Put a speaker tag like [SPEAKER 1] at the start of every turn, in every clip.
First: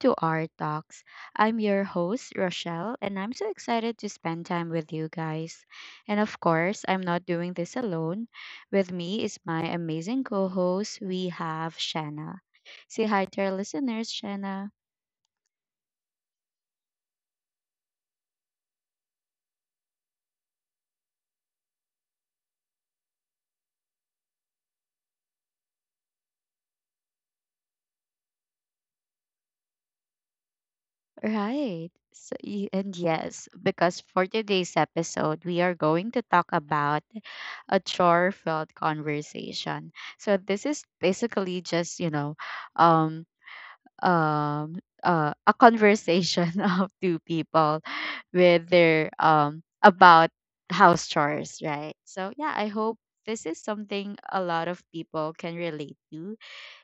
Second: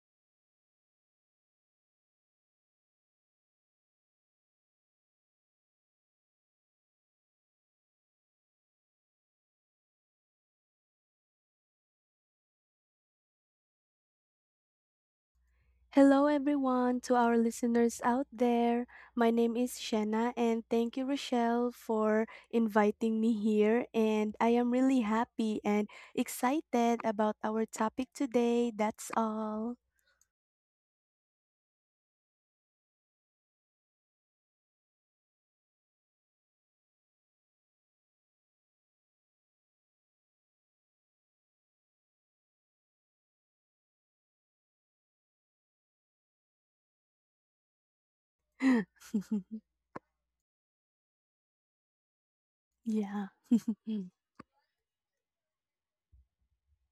[SPEAKER 1] to our talks. I'm your host, Rochelle, and I'm so excited to spend time with you guys. And of course, I'm not doing this alone. With me is my amazing co host, we have Shanna. Say hi to our listeners, Shanna.
[SPEAKER 2] Hello, everyone, to our listeners out there. My name is Shanna, and thank you, Rochelle, for inviting me here. And I am really happy and excited about our topic today. That's all.
[SPEAKER 1] Right. So, y- and yes, because for today's episode, we are going to talk about a chore filled conversation. So, this is basically just, um, a conversation of two people with their about house chores, right? So yeah, I hope
[SPEAKER 2] Yeah.
[SPEAKER 1] this is
[SPEAKER 2] Mm.
[SPEAKER 1] something a lot of people can relate to,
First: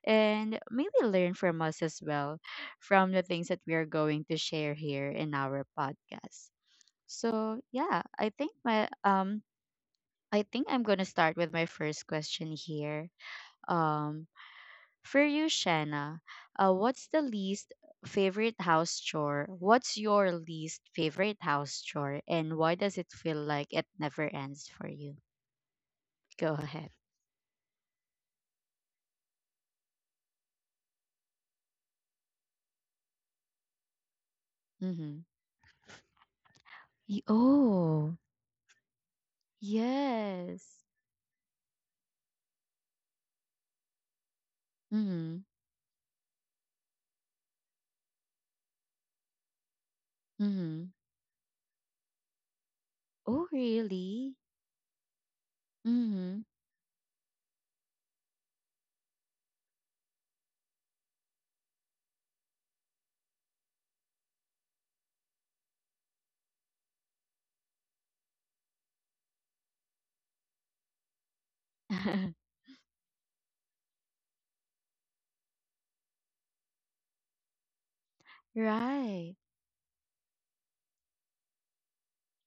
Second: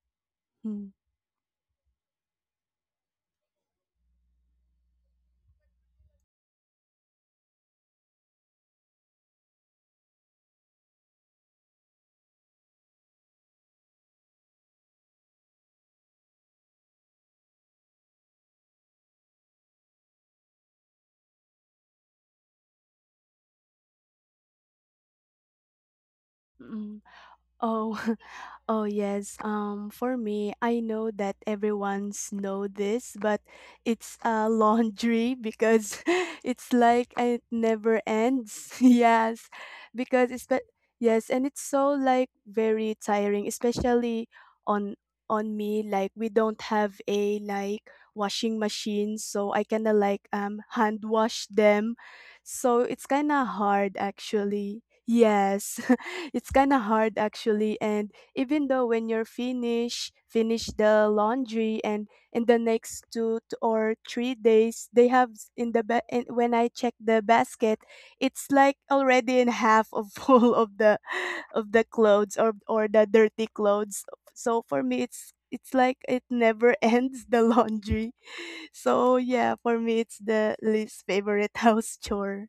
[SPEAKER 1] and
[SPEAKER 2] Mm,
[SPEAKER 1] maybe learn from us as well from the things that we are going to share here in our podcast. So yeah, I think I'm going to start with my first question here. um for you, Shanna, what's the least favorite house chore? What's your least favorite house chore, and why does it feel like it never ends for you? Go
[SPEAKER 2] mm.
[SPEAKER 1] ahead.
[SPEAKER 2] Oh, Oh, yes. For me, I know that everyone's know this, but it's
[SPEAKER 1] Mm-hmm.
[SPEAKER 2] laundry because it's like it never
[SPEAKER 1] Oh,
[SPEAKER 2] ends. Yes. Because it's but
[SPEAKER 1] yes.
[SPEAKER 2] yes, and it's so like very tiring, especially on
[SPEAKER 1] Mm-hmm.
[SPEAKER 2] on me, like we don't have a like washing machine, so I kind of like
[SPEAKER 1] Mm-hmm.
[SPEAKER 2] hand wash them. So it's kind
[SPEAKER 1] Oh,
[SPEAKER 2] of hard,
[SPEAKER 1] really?
[SPEAKER 2] actually. Yes.
[SPEAKER 1] Mm-hmm.
[SPEAKER 2] It's kind of hard, actually, and even though when you're finish the laundry, and in the next 2 or 3 days they have in, when I check the basket, it's like already in half of full of the clothes, or the dirty clothes. So for me it's like it never ends, the laundry. So
[SPEAKER 1] Right.
[SPEAKER 2] yeah, for me it's the least favorite house chore.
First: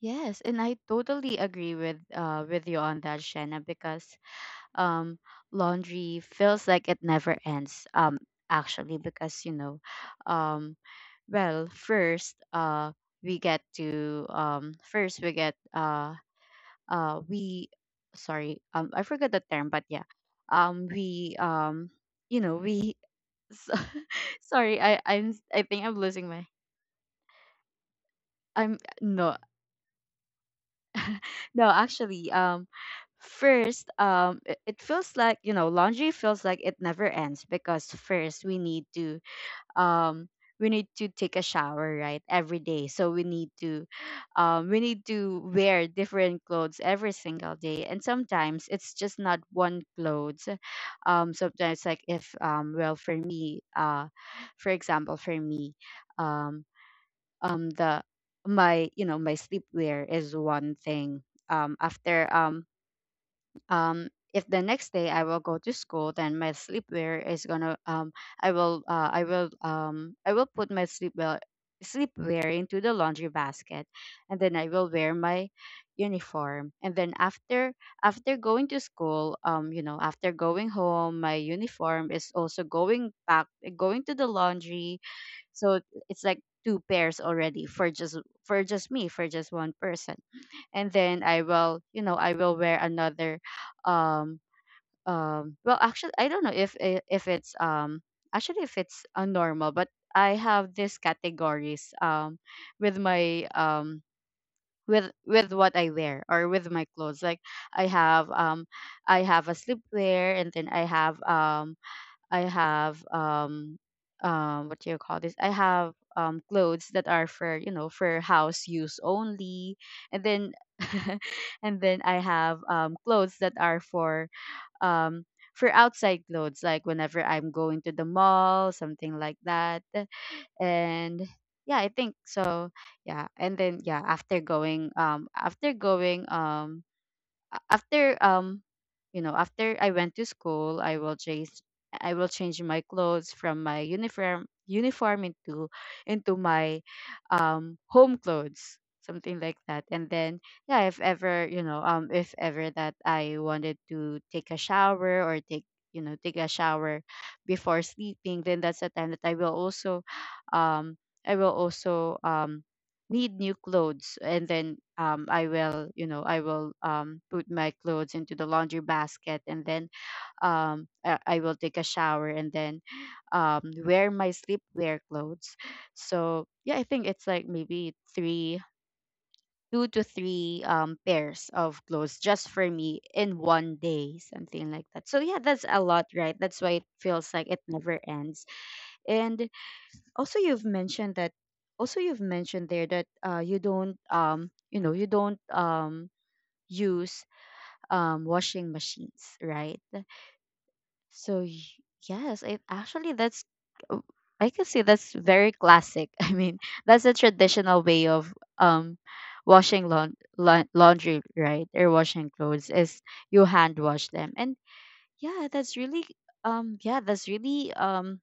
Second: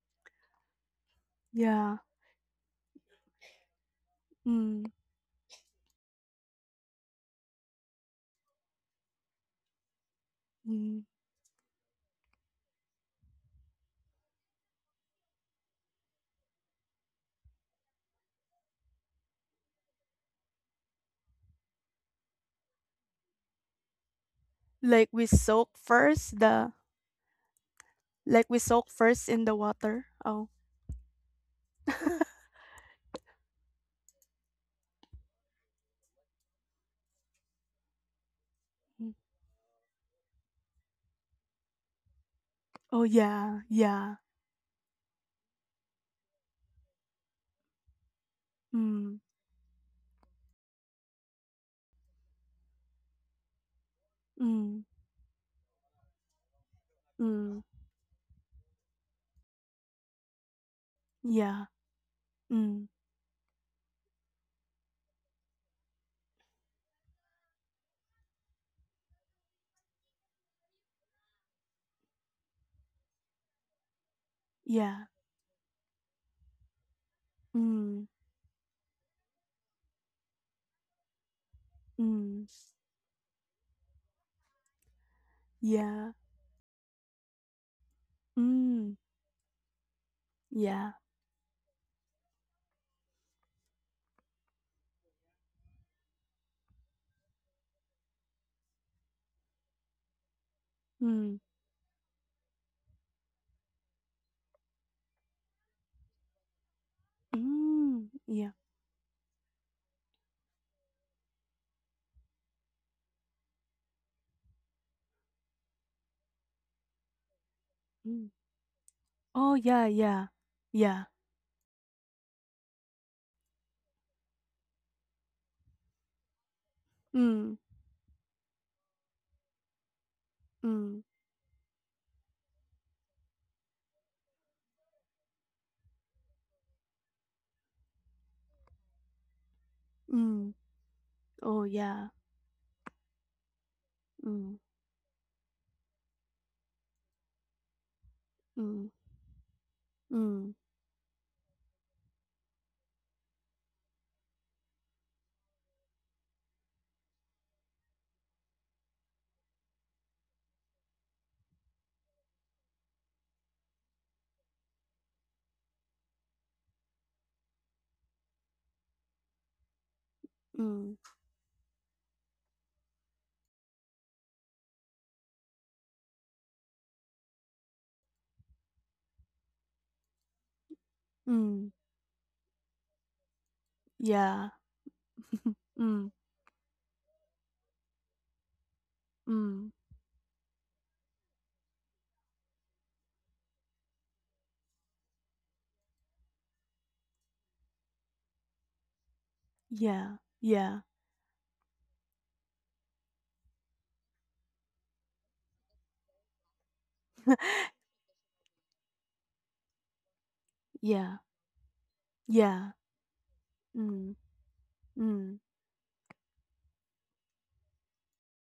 [SPEAKER 1] Yes, and I totally agree
[SPEAKER 2] Yeah.
[SPEAKER 1] with you on that, Shanna, because
[SPEAKER 2] Mm,
[SPEAKER 1] um, laundry feels like it never ends. Actually, because um,
[SPEAKER 2] mm.
[SPEAKER 1] well, first, we get to first we get we, sorry, I forgot the term, but yeah, we we, so, sorry, I
[SPEAKER 2] like we
[SPEAKER 1] I'm I
[SPEAKER 2] soak
[SPEAKER 1] think I'm losing
[SPEAKER 2] first
[SPEAKER 1] my.
[SPEAKER 2] the Like we
[SPEAKER 1] I'm
[SPEAKER 2] soak first
[SPEAKER 1] no,
[SPEAKER 2] in the water. Oh.
[SPEAKER 1] No, actually, first, it feels like laundry feels like it never ends, because first
[SPEAKER 2] Mm.
[SPEAKER 1] um, we need to take a shower, right, every day.
[SPEAKER 2] Oh
[SPEAKER 1] So we need
[SPEAKER 2] yeah,
[SPEAKER 1] to,
[SPEAKER 2] yeah.
[SPEAKER 1] um, we need to wear different clothes every single day. And sometimes it's just
[SPEAKER 2] Mm,
[SPEAKER 1] not one clothes. Sometimes, like if well for me, for
[SPEAKER 2] mm,
[SPEAKER 1] example, for me. Um,
[SPEAKER 2] mm,
[SPEAKER 1] the my you know My sleepwear is one thing.
[SPEAKER 2] yeah,
[SPEAKER 1] After
[SPEAKER 2] mm,
[SPEAKER 1] um if the next day I will go to school, then my sleepwear is gonna I will put my sleepwear into the laundry basket. And then I will
[SPEAKER 2] yeah,
[SPEAKER 1] wear my uniform, and then
[SPEAKER 2] mm,
[SPEAKER 1] after going to school, after going home, my uniform is
[SPEAKER 2] mm,
[SPEAKER 1] also going to the laundry. So
[SPEAKER 2] yeah,
[SPEAKER 1] it's like two pairs already, for just
[SPEAKER 2] mm,
[SPEAKER 1] me, for just one person. And
[SPEAKER 2] yeah,
[SPEAKER 1] then I will wear another. um well, actually, I don't know if if it's, actually, if it's a normal, but I have these
[SPEAKER 2] mm,
[SPEAKER 1] categories. With my with what I wear, or with my clothes, like, i
[SPEAKER 2] mm,
[SPEAKER 1] have
[SPEAKER 2] yeah,
[SPEAKER 1] um I have a sleepwear, and then I have I have what do you call this? I have clothes that are for for
[SPEAKER 2] mm.
[SPEAKER 1] house use
[SPEAKER 2] Oh
[SPEAKER 1] only,
[SPEAKER 2] yeah,
[SPEAKER 1] and
[SPEAKER 2] yeah,
[SPEAKER 1] then
[SPEAKER 2] yeah,
[SPEAKER 1] and then I have clothes that are um for outside clothes, like whenever I'm
[SPEAKER 2] mm,
[SPEAKER 1] going to the mall, something like that.
[SPEAKER 2] mm,
[SPEAKER 1] And yeah, I think so. Yeah, and then yeah, after going a- after after I went to
[SPEAKER 2] mm.
[SPEAKER 1] school, I will change.
[SPEAKER 2] Oh
[SPEAKER 1] I
[SPEAKER 2] yeah,
[SPEAKER 1] will change my clothes from my
[SPEAKER 2] mm,
[SPEAKER 1] uniform into my home clothes,
[SPEAKER 2] mm,
[SPEAKER 1] something like that. And then
[SPEAKER 2] mm,
[SPEAKER 1] yeah, if ever that I wanted to take a shower, or take take a shower before sleeping, then that's the time that um I will also need new clothes. And then I will put my clothes into the laundry basket, and then
[SPEAKER 2] mm,
[SPEAKER 1] I will take a shower, and then wear my sleepwear clothes. So yeah, I think it's like maybe three two to three pairs of
[SPEAKER 2] mm,
[SPEAKER 1] clothes just for me in one day,
[SPEAKER 2] yeah,
[SPEAKER 1] something like that. So yeah, that's a lot,
[SPEAKER 2] mm,
[SPEAKER 1] right? That's why it feels like it never ends. And
[SPEAKER 2] mm,
[SPEAKER 1] also you've mentioned that also you've mentioned there that you don't, you don't use washing machines, right?
[SPEAKER 2] yeah, yeah,
[SPEAKER 1] So yes, it actually, that's, uh, I can say that's very classic. I mean, that's a traditional way of washing laundry,
[SPEAKER 2] yeah,
[SPEAKER 1] right? Or washing clothes
[SPEAKER 2] yeah,
[SPEAKER 1] is, you hand wash
[SPEAKER 2] mm,
[SPEAKER 1] them. And
[SPEAKER 2] mm.
[SPEAKER 1] yeah, that's really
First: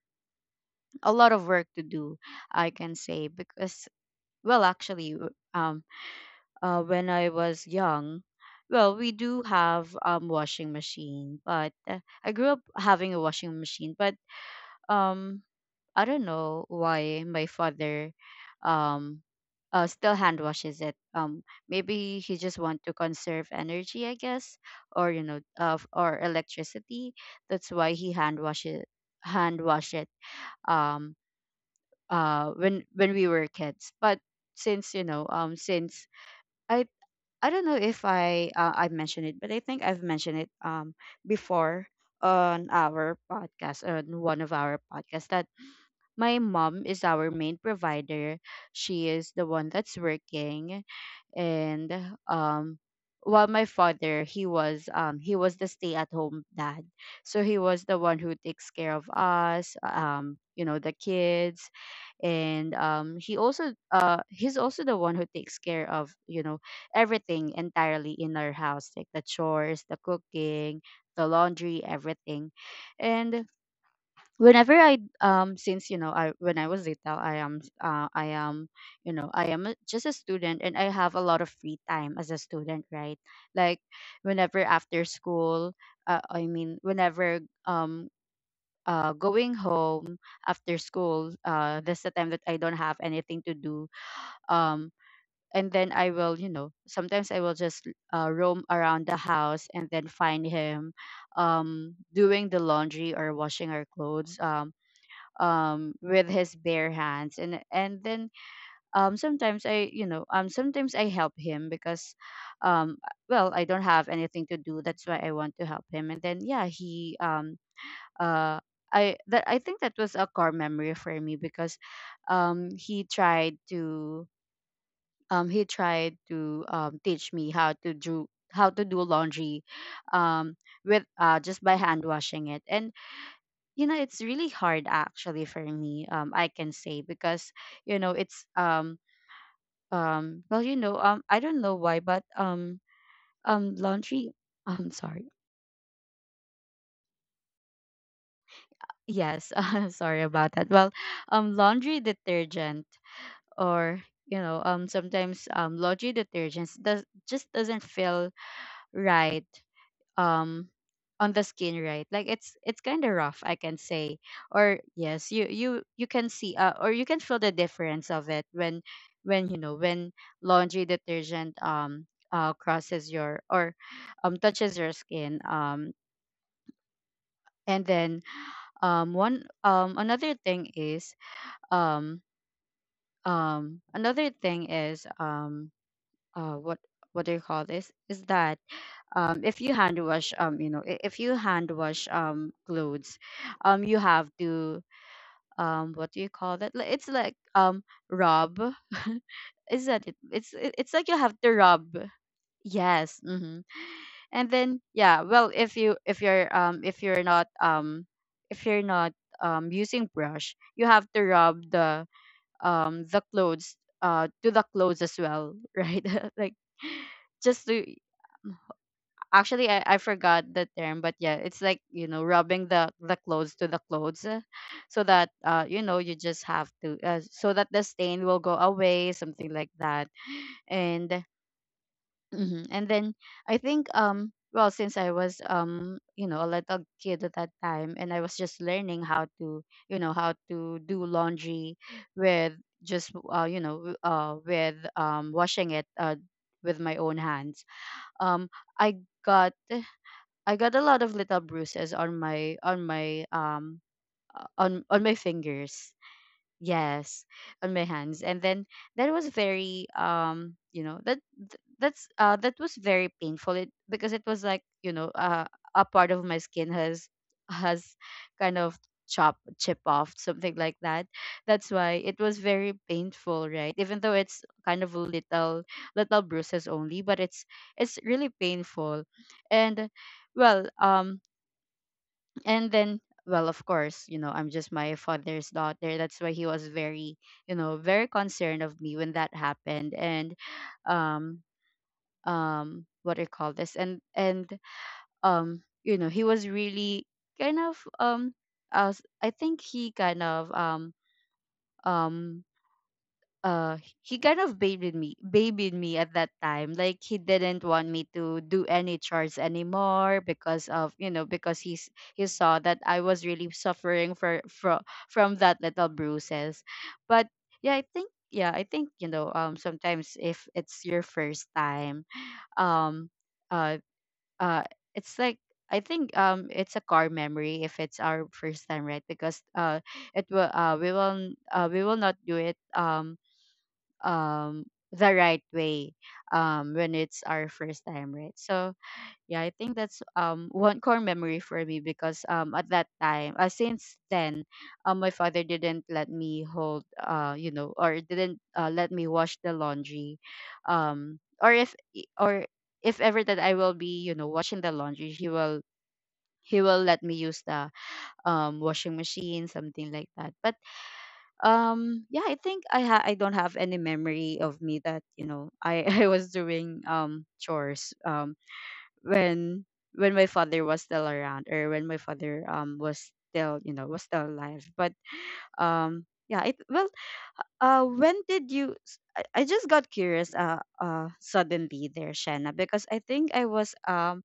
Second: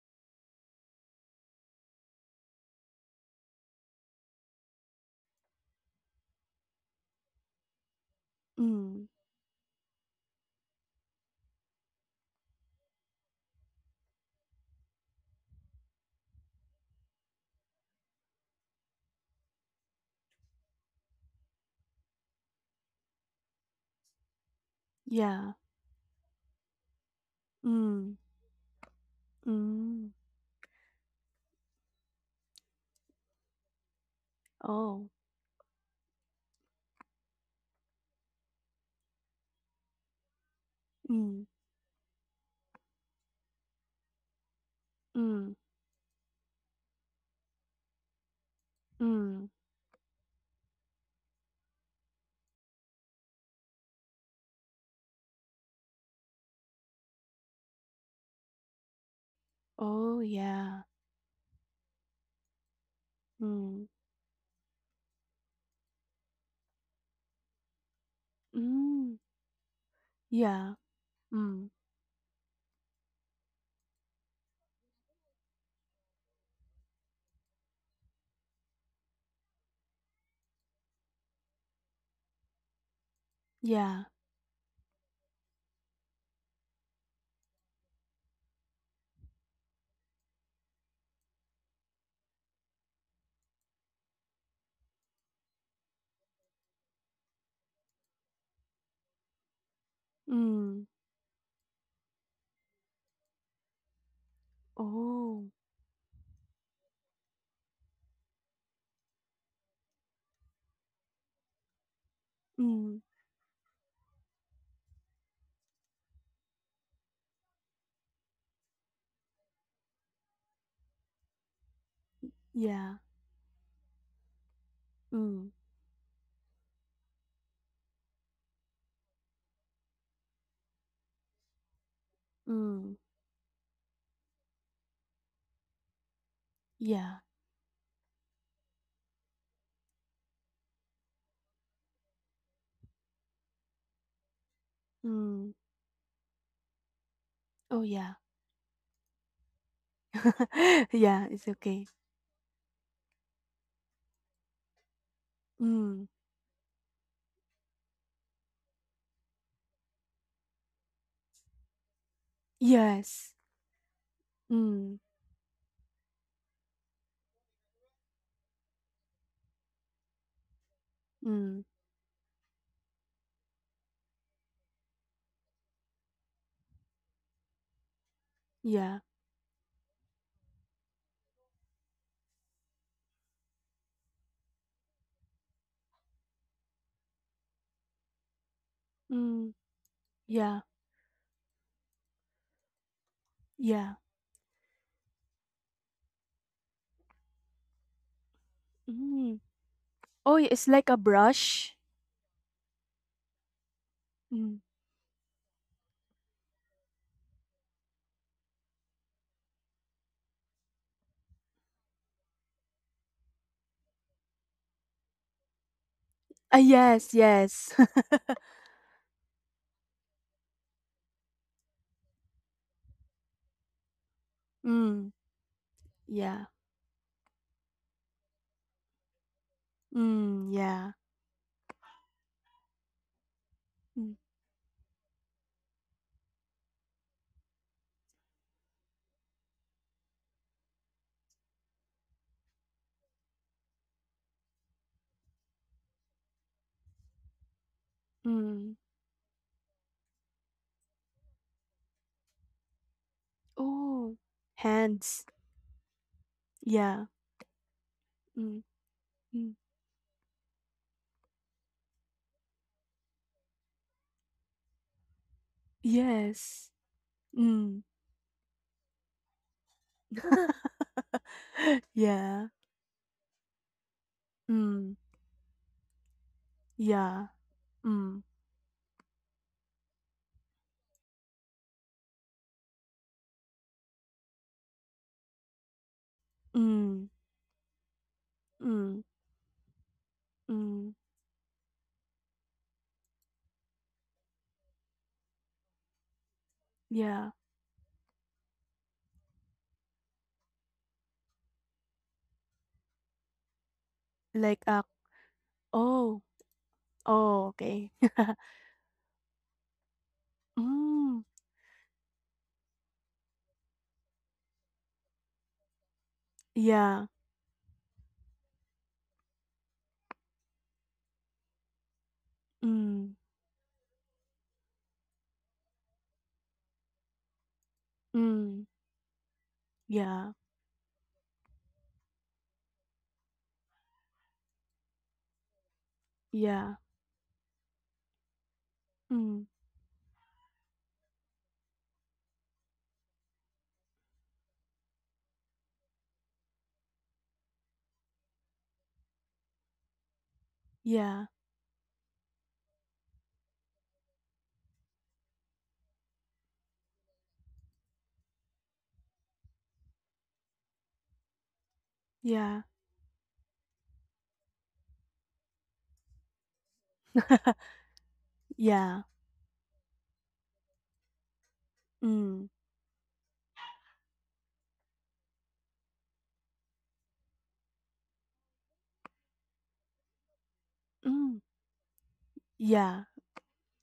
[SPEAKER 1] a lot of work to do, I can say, because, well, actually, when I was young. Well, we
[SPEAKER 2] Mm,
[SPEAKER 1] do have washing machine, but I grew up having a washing machine. But um, I don't know why my father, um, still hand washes it. Maybe he just want to conserve energy, I guess, or of
[SPEAKER 2] yeah.
[SPEAKER 1] or electricity. That's why he
[SPEAKER 2] Mm,
[SPEAKER 1] hand wash it.
[SPEAKER 2] mm.
[SPEAKER 1] Um, when we were kids, but since
[SPEAKER 2] Oh.
[SPEAKER 1] since I I don't know if I mentioned it, but I think I've mentioned it
[SPEAKER 2] Mm,
[SPEAKER 1] before on our podcast, on one of our podcasts, that
[SPEAKER 2] mm,
[SPEAKER 1] my mom is our main provider. She is the one
[SPEAKER 2] mm.
[SPEAKER 1] that's working, and um while my father, he was the stay at home dad. So he was the one who takes care of us,
[SPEAKER 2] Oh,
[SPEAKER 1] the
[SPEAKER 2] yeah.
[SPEAKER 1] kids, and
[SPEAKER 2] Mm,
[SPEAKER 1] he's also the one who takes care of, everything entirely in our house, like the
[SPEAKER 2] mm.
[SPEAKER 1] chores, the cooking,
[SPEAKER 2] Yeah.
[SPEAKER 1] the laundry,
[SPEAKER 2] Mm,
[SPEAKER 1] everything. And when I was little, I am just a student, and I have a lot of free time as a student, right? Like,
[SPEAKER 2] yeah.
[SPEAKER 1] whenever after school, I mean, whenever um going home after school. That's the time that I don't have anything to do. Um, and then, I will, you know, sometimes I will just roam around the house, and then find him
[SPEAKER 2] Mm.
[SPEAKER 1] doing the laundry or washing our clothes,
[SPEAKER 2] Oh.
[SPEAKER 1] with his bare hands. And then sometimes I help him, because, um,
[SPEAKER 2] Mm,
[SPEAKER 1] well, I don't have anything to do. That's why I want to help him. And then yeah, he uh I think that was a core memory for me, because um he
[SPEAKER 2] yeah.
[SPEAKER 1] tried to he
[SPEAKER 2] Mm,
[SPEAKER 1] tried to teach me how to do laundry, um with just by hand washing it. And
[SPEAKER 2] mm.
[SPEAKER 1] you know, it's really hard, actually, for me, I can say,
[SPEAKER 2] Yeah.
[SPEAKER 1] because you know it's well, I don't know why, but laundry. I'm sorry.
[SPEAKER 2] Mm. Oh, yeah.
[SPEAKER 1] Yes. Sorry about that. Well,
[SPEAKER 2] Yeah, it's okay.
[SPEAKER 1] laundry detergent, or sometimes laundry
[SPEAKER 2] Mm.
[SPEAKER 1] detergents does just doesn't feel right um on the skin, right? Like, it's kind of rough, I
[SPEAKER 2] Yes.
[SPEAKER 1] can say. Or
[SPEAKER 2] Mm,
[SPEAKER 1] yes, you can see, or you can feel the difference of it, when when laundry detergent
[SPEAKER 2] mm.
[SPEAKER 1] crosses your or touches your skin. And then,
[SPEAKER 2] Yeah.
[SPEAKER 1] one another thing is, um um another thing is um uh what what do you call this, is that, if you
[SPEAKER 2] Mm,
[SPEAKER 1] hand wash,
[SPEAKER 2] yeah.
[SPEAKER 1] if you hand wash clothes, you
[SPEAKER 2] Yeah.
[SPEAKER 1] have to, what do you call that? It's like, rub.
[SPEAKER 2] Mm.
[SPEAKER 1] Is that it?
[SPEAKER 2] Oh,
[SPEAKER 1] It's
[SPEAKER 2] it's
[SPEAKER 1] like
[SPEAKER 2] like
[SPEAKER 1] you
[SPEAKER 2] a
[SPEAKER 1] have to rub.
[SPEAKER 2] brush.
[SPEAKER 1] Yes. Mm-hmm. And then,
[SPEAKER 2] Mm.
[SPEAKER 1] yeah, well, if you if you're not if you're not using brush you have to rub the clothes to the clothes as well, right, like,
[SPEAKER 2] Ah, yes,
[SPEAKER 1] just to —
[SPEAKER 2] yes.
[SPEAKER 1] actually, I forgot the term, but yeah, it's like, you know, rubbing the clothes to the clothes, so that,
[SPEAKER 2] Mm,
[SPEAKER 1] you know, you just have
[SPEAKER 2] yeah.
[SPEAKER 1] to, so that the stain will go away, something like that.
[SPEAKER 2] Mm, yeah.
[SPEAKER 1] And And then I think,
[SPEAKER 2] Mm,
[SPEAKER 1] well, since I was, you know, a little kid at that time, and I was just learning how to, you know, how to do laundry with just, you know, with washing it, with my own hands. um I
[SPEAKER 2] mm.
[SPEAKER 1] got I got a lot of little bruises on my
[SPEAKER 2] Oh,
[SPEAKER 1] on my
[SPEAKER 2] hands.
[SPEAKER 1] fingers. Yes,
[SPEAKER 2] Yeah.
[SPEAKER 1] on my hands. And then
[SPEAKER 2] Mm,
[SPEAKER 1] that was
[SPEAKER 2] mm.
[SPEAKER 1] very, you know, that th- that's that was very painful, because it was like, you know, a part of my skin
[SPEAKER 2] Yes.
[SPEAKER 1] has
[SPEAKER 2] Mm.
[SPEAKER 1] kind of chop chip off, something like that. That's why it was very
[SPEAKER 2] Yeah.
[SPEAKER 1] painful, right? Even though it's kind of
[SPEAKER 2] Mm,
[SPEAKER 1] little bruises only, but it's
[SPEAKER 2] yeah.
[SPEAKER 1] it's really
[SPEAKER 2] Mm,
[SPEAKER 1] painful. And, well, and then, well, of course, you know, I'm just my father's daughter, that's why he was very,
[SPEAKER 2] mm,
[SPEAKER 1] you know, very concerned of me when that
[SPEAKER 2] mm,
[SPEAKER 1] happened. And,
[SPEAKER 2] mm.
[SPEAKER 1] um what do you call this, and you know, he was really kind
[SPEAKER 2] Yeah.
[SPEAKER 1] of, uh, I think he kind of, um uh he kind of
[SPEAKER 2] Like a
[SPEAKER 1] babied me at that
[SPEAKER 2] oh,
[SPEAKER 1] time, like, he didn't
[SPEAKER 2] oh,
[SPEAKER 1] want me
[SPEAKER 2] okay.
[SPEAKER 1] to do any chores anymore because of, you know,
[SPEAKER 2] Mm,
[SPEAKER 1] because he saw that I was really suffering for from that little bruises. But
[SPEAKER 2] yeah.
[SPEAKER 1] yeah, I think yeah, I think, you know, sometimes if it's your first time, um
[SPEAKER 2] Mm,
[SPEAKER 1] uh uh it's like, I think, it's a core memory if it's our first time, right?
[SPEAKER 2] mm.
[SPEAKER 1] Because, it will,
[SPEAKER 2] Yeah.
[SPEAKER 1] we will, we will not do it, um the right way, when
[SPEAKER 2] Yeah.
[SPEAKER 1] it's our first time, right? So yeah, I think
[SPEAKER 2] Mm,
[SPEAKER 1] that's, one core memory for me, because, at that time, since then, my father didn't let me hold, you know, or didn't, let me wash the laundry, or
[SPEAKER 2] yeah.
[SPEAKER 1] if ever that I will be, you know, washing the laundry, he will let me use the, washing machine, something like that. But, yeah, I think,
[SPEAKER 2] Yeah.
[SPEAKER 1] I don't have any memory of me that, you know, I I was doing, chores,
[SPEAKER 2] Yeah.
[SPEAKER 1] when my father was still around, or when my father,
[SPEAKER 2] Mm,
[SPEAKER 1] was still, alive. But, yeah, it well when did you I just got curious,
[SPEAKER 2] mm.
[SPEAKER 1] suddenly there, Shanna, because I think
[SPEAKER 2] Yeah.
[SPEAKER 1] I was.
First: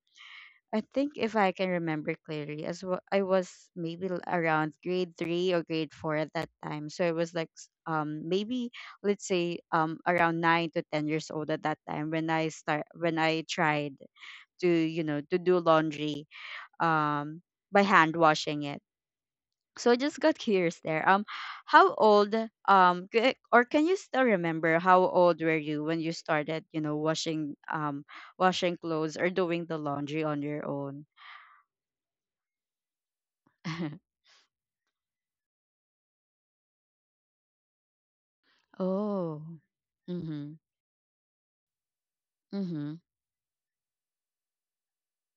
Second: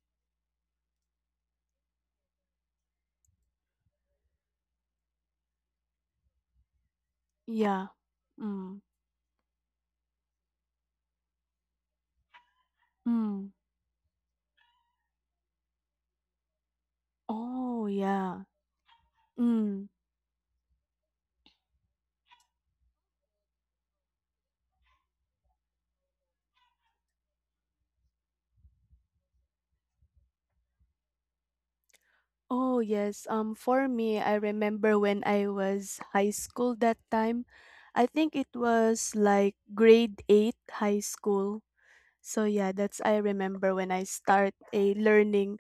[SPEAKER 1] I think if I can remember clearly, as well, I was maybe around grade three or grade four at that time. So I was like,
[SPEAKER 2] Yeah.
[SPEAKER 1] maybe
[SPEAKER 2] Mm.
[SPEAKER 1] let's say, around 9 to 10 years old at that time when I start when I
[SPEAKER 2] Mm.
[SPEAKER 1] tried to, you know, to do laundry, um by
[SPEAKER 2] Oh,
[SPEAKER 1] hand
[SPEAKER 2] yeah.
[SPEAKER 1] washing it.
[SPEAKER 2] Mm.
[SPEAKER 1] So I just got curious there. How old, or can you still remember how old were you when you started, you know, washing, clothes or doing the laundry on your own?
[SPEAKER 2] Oh, yes. For me, I remember when I was high school that time. I think it was like
[SPEAKER 1] Oh.
[SPEAKER 2] grade 8
[SPEAKER 1] Mhm.
[SPEAKER 2] high school. So yeah, that's I
[SPEAKER 1] Mhm.
[SPEAKER 2] remember when I start a learning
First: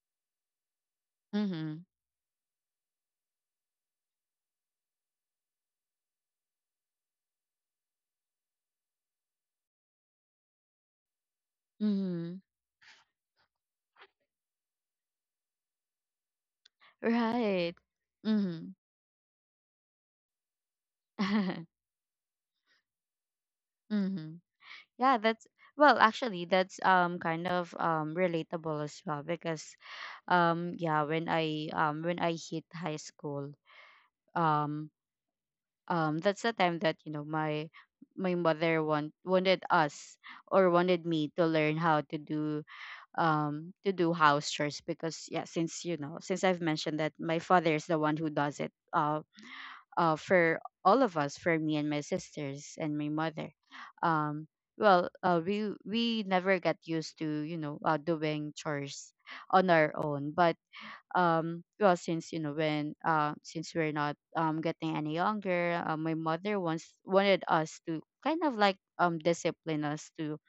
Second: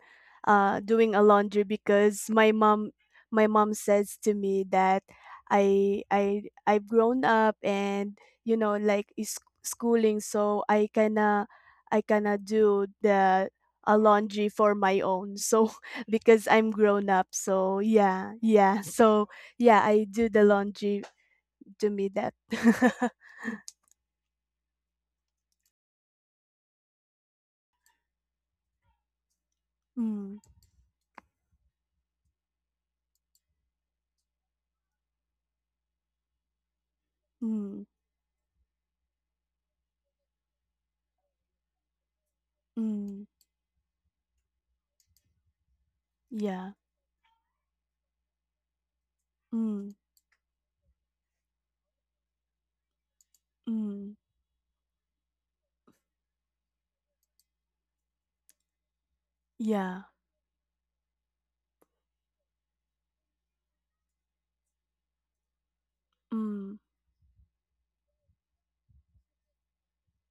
[SPEAKER 2] doing a laundry,
[SPEAKER 1] Mhm.
[SPEAKER 2] because my mom says to me that I've grown up and you know like is schooling, so I kinda
[SPEAKER 1] Mhm.
[SPEAKER 2] do the a laundry for my own. So because I'm grown up,
[SPEAKER 1] Right.
[SPEAKER 2] so yeah,
[SPEAKER 1] Mhm.
[SPEAKER 2] yeah, so yeah, I do the laundry
[SPEAKER 1] Mhm.
[SPEAKER 2] to me that.
[SPEAKER 1] Yeah, that's well, actually, that's, kind of, relatable as well, because,
[SPEAKER 2] Mm,
[SPEAKER 1] yeah, when I hit high school, um that's the time that, you know,
[SPEAKER 2] mm,
[SPEAKER 1] my mother wanted us, or wanted me, to learn how to do,
[SPEAKER 2] mm,
[SPEAKER 1] to do house chores, because yeah, since, you know, since I've
[SPEAKER 2] yeah.
[SPEAKER 1] mentioned that my father is the one who does it,
[SPEAKER 2] Mm.
[SPEAKER 1] for all of us, for me and my sisters and my mother.
[SPEAKER 2] Mm,
[SPEAKER 1] um well, we never get used to, you know, doing chores on our
[SPEAKER 2] yeah,
[SPEAKER 1] own. But, well, since, you know, when since we're not, getting any younger, my mother once
[SPEAKER 2] mm,
[SPEAKER 1] wanted us to kind of like, discipline us to,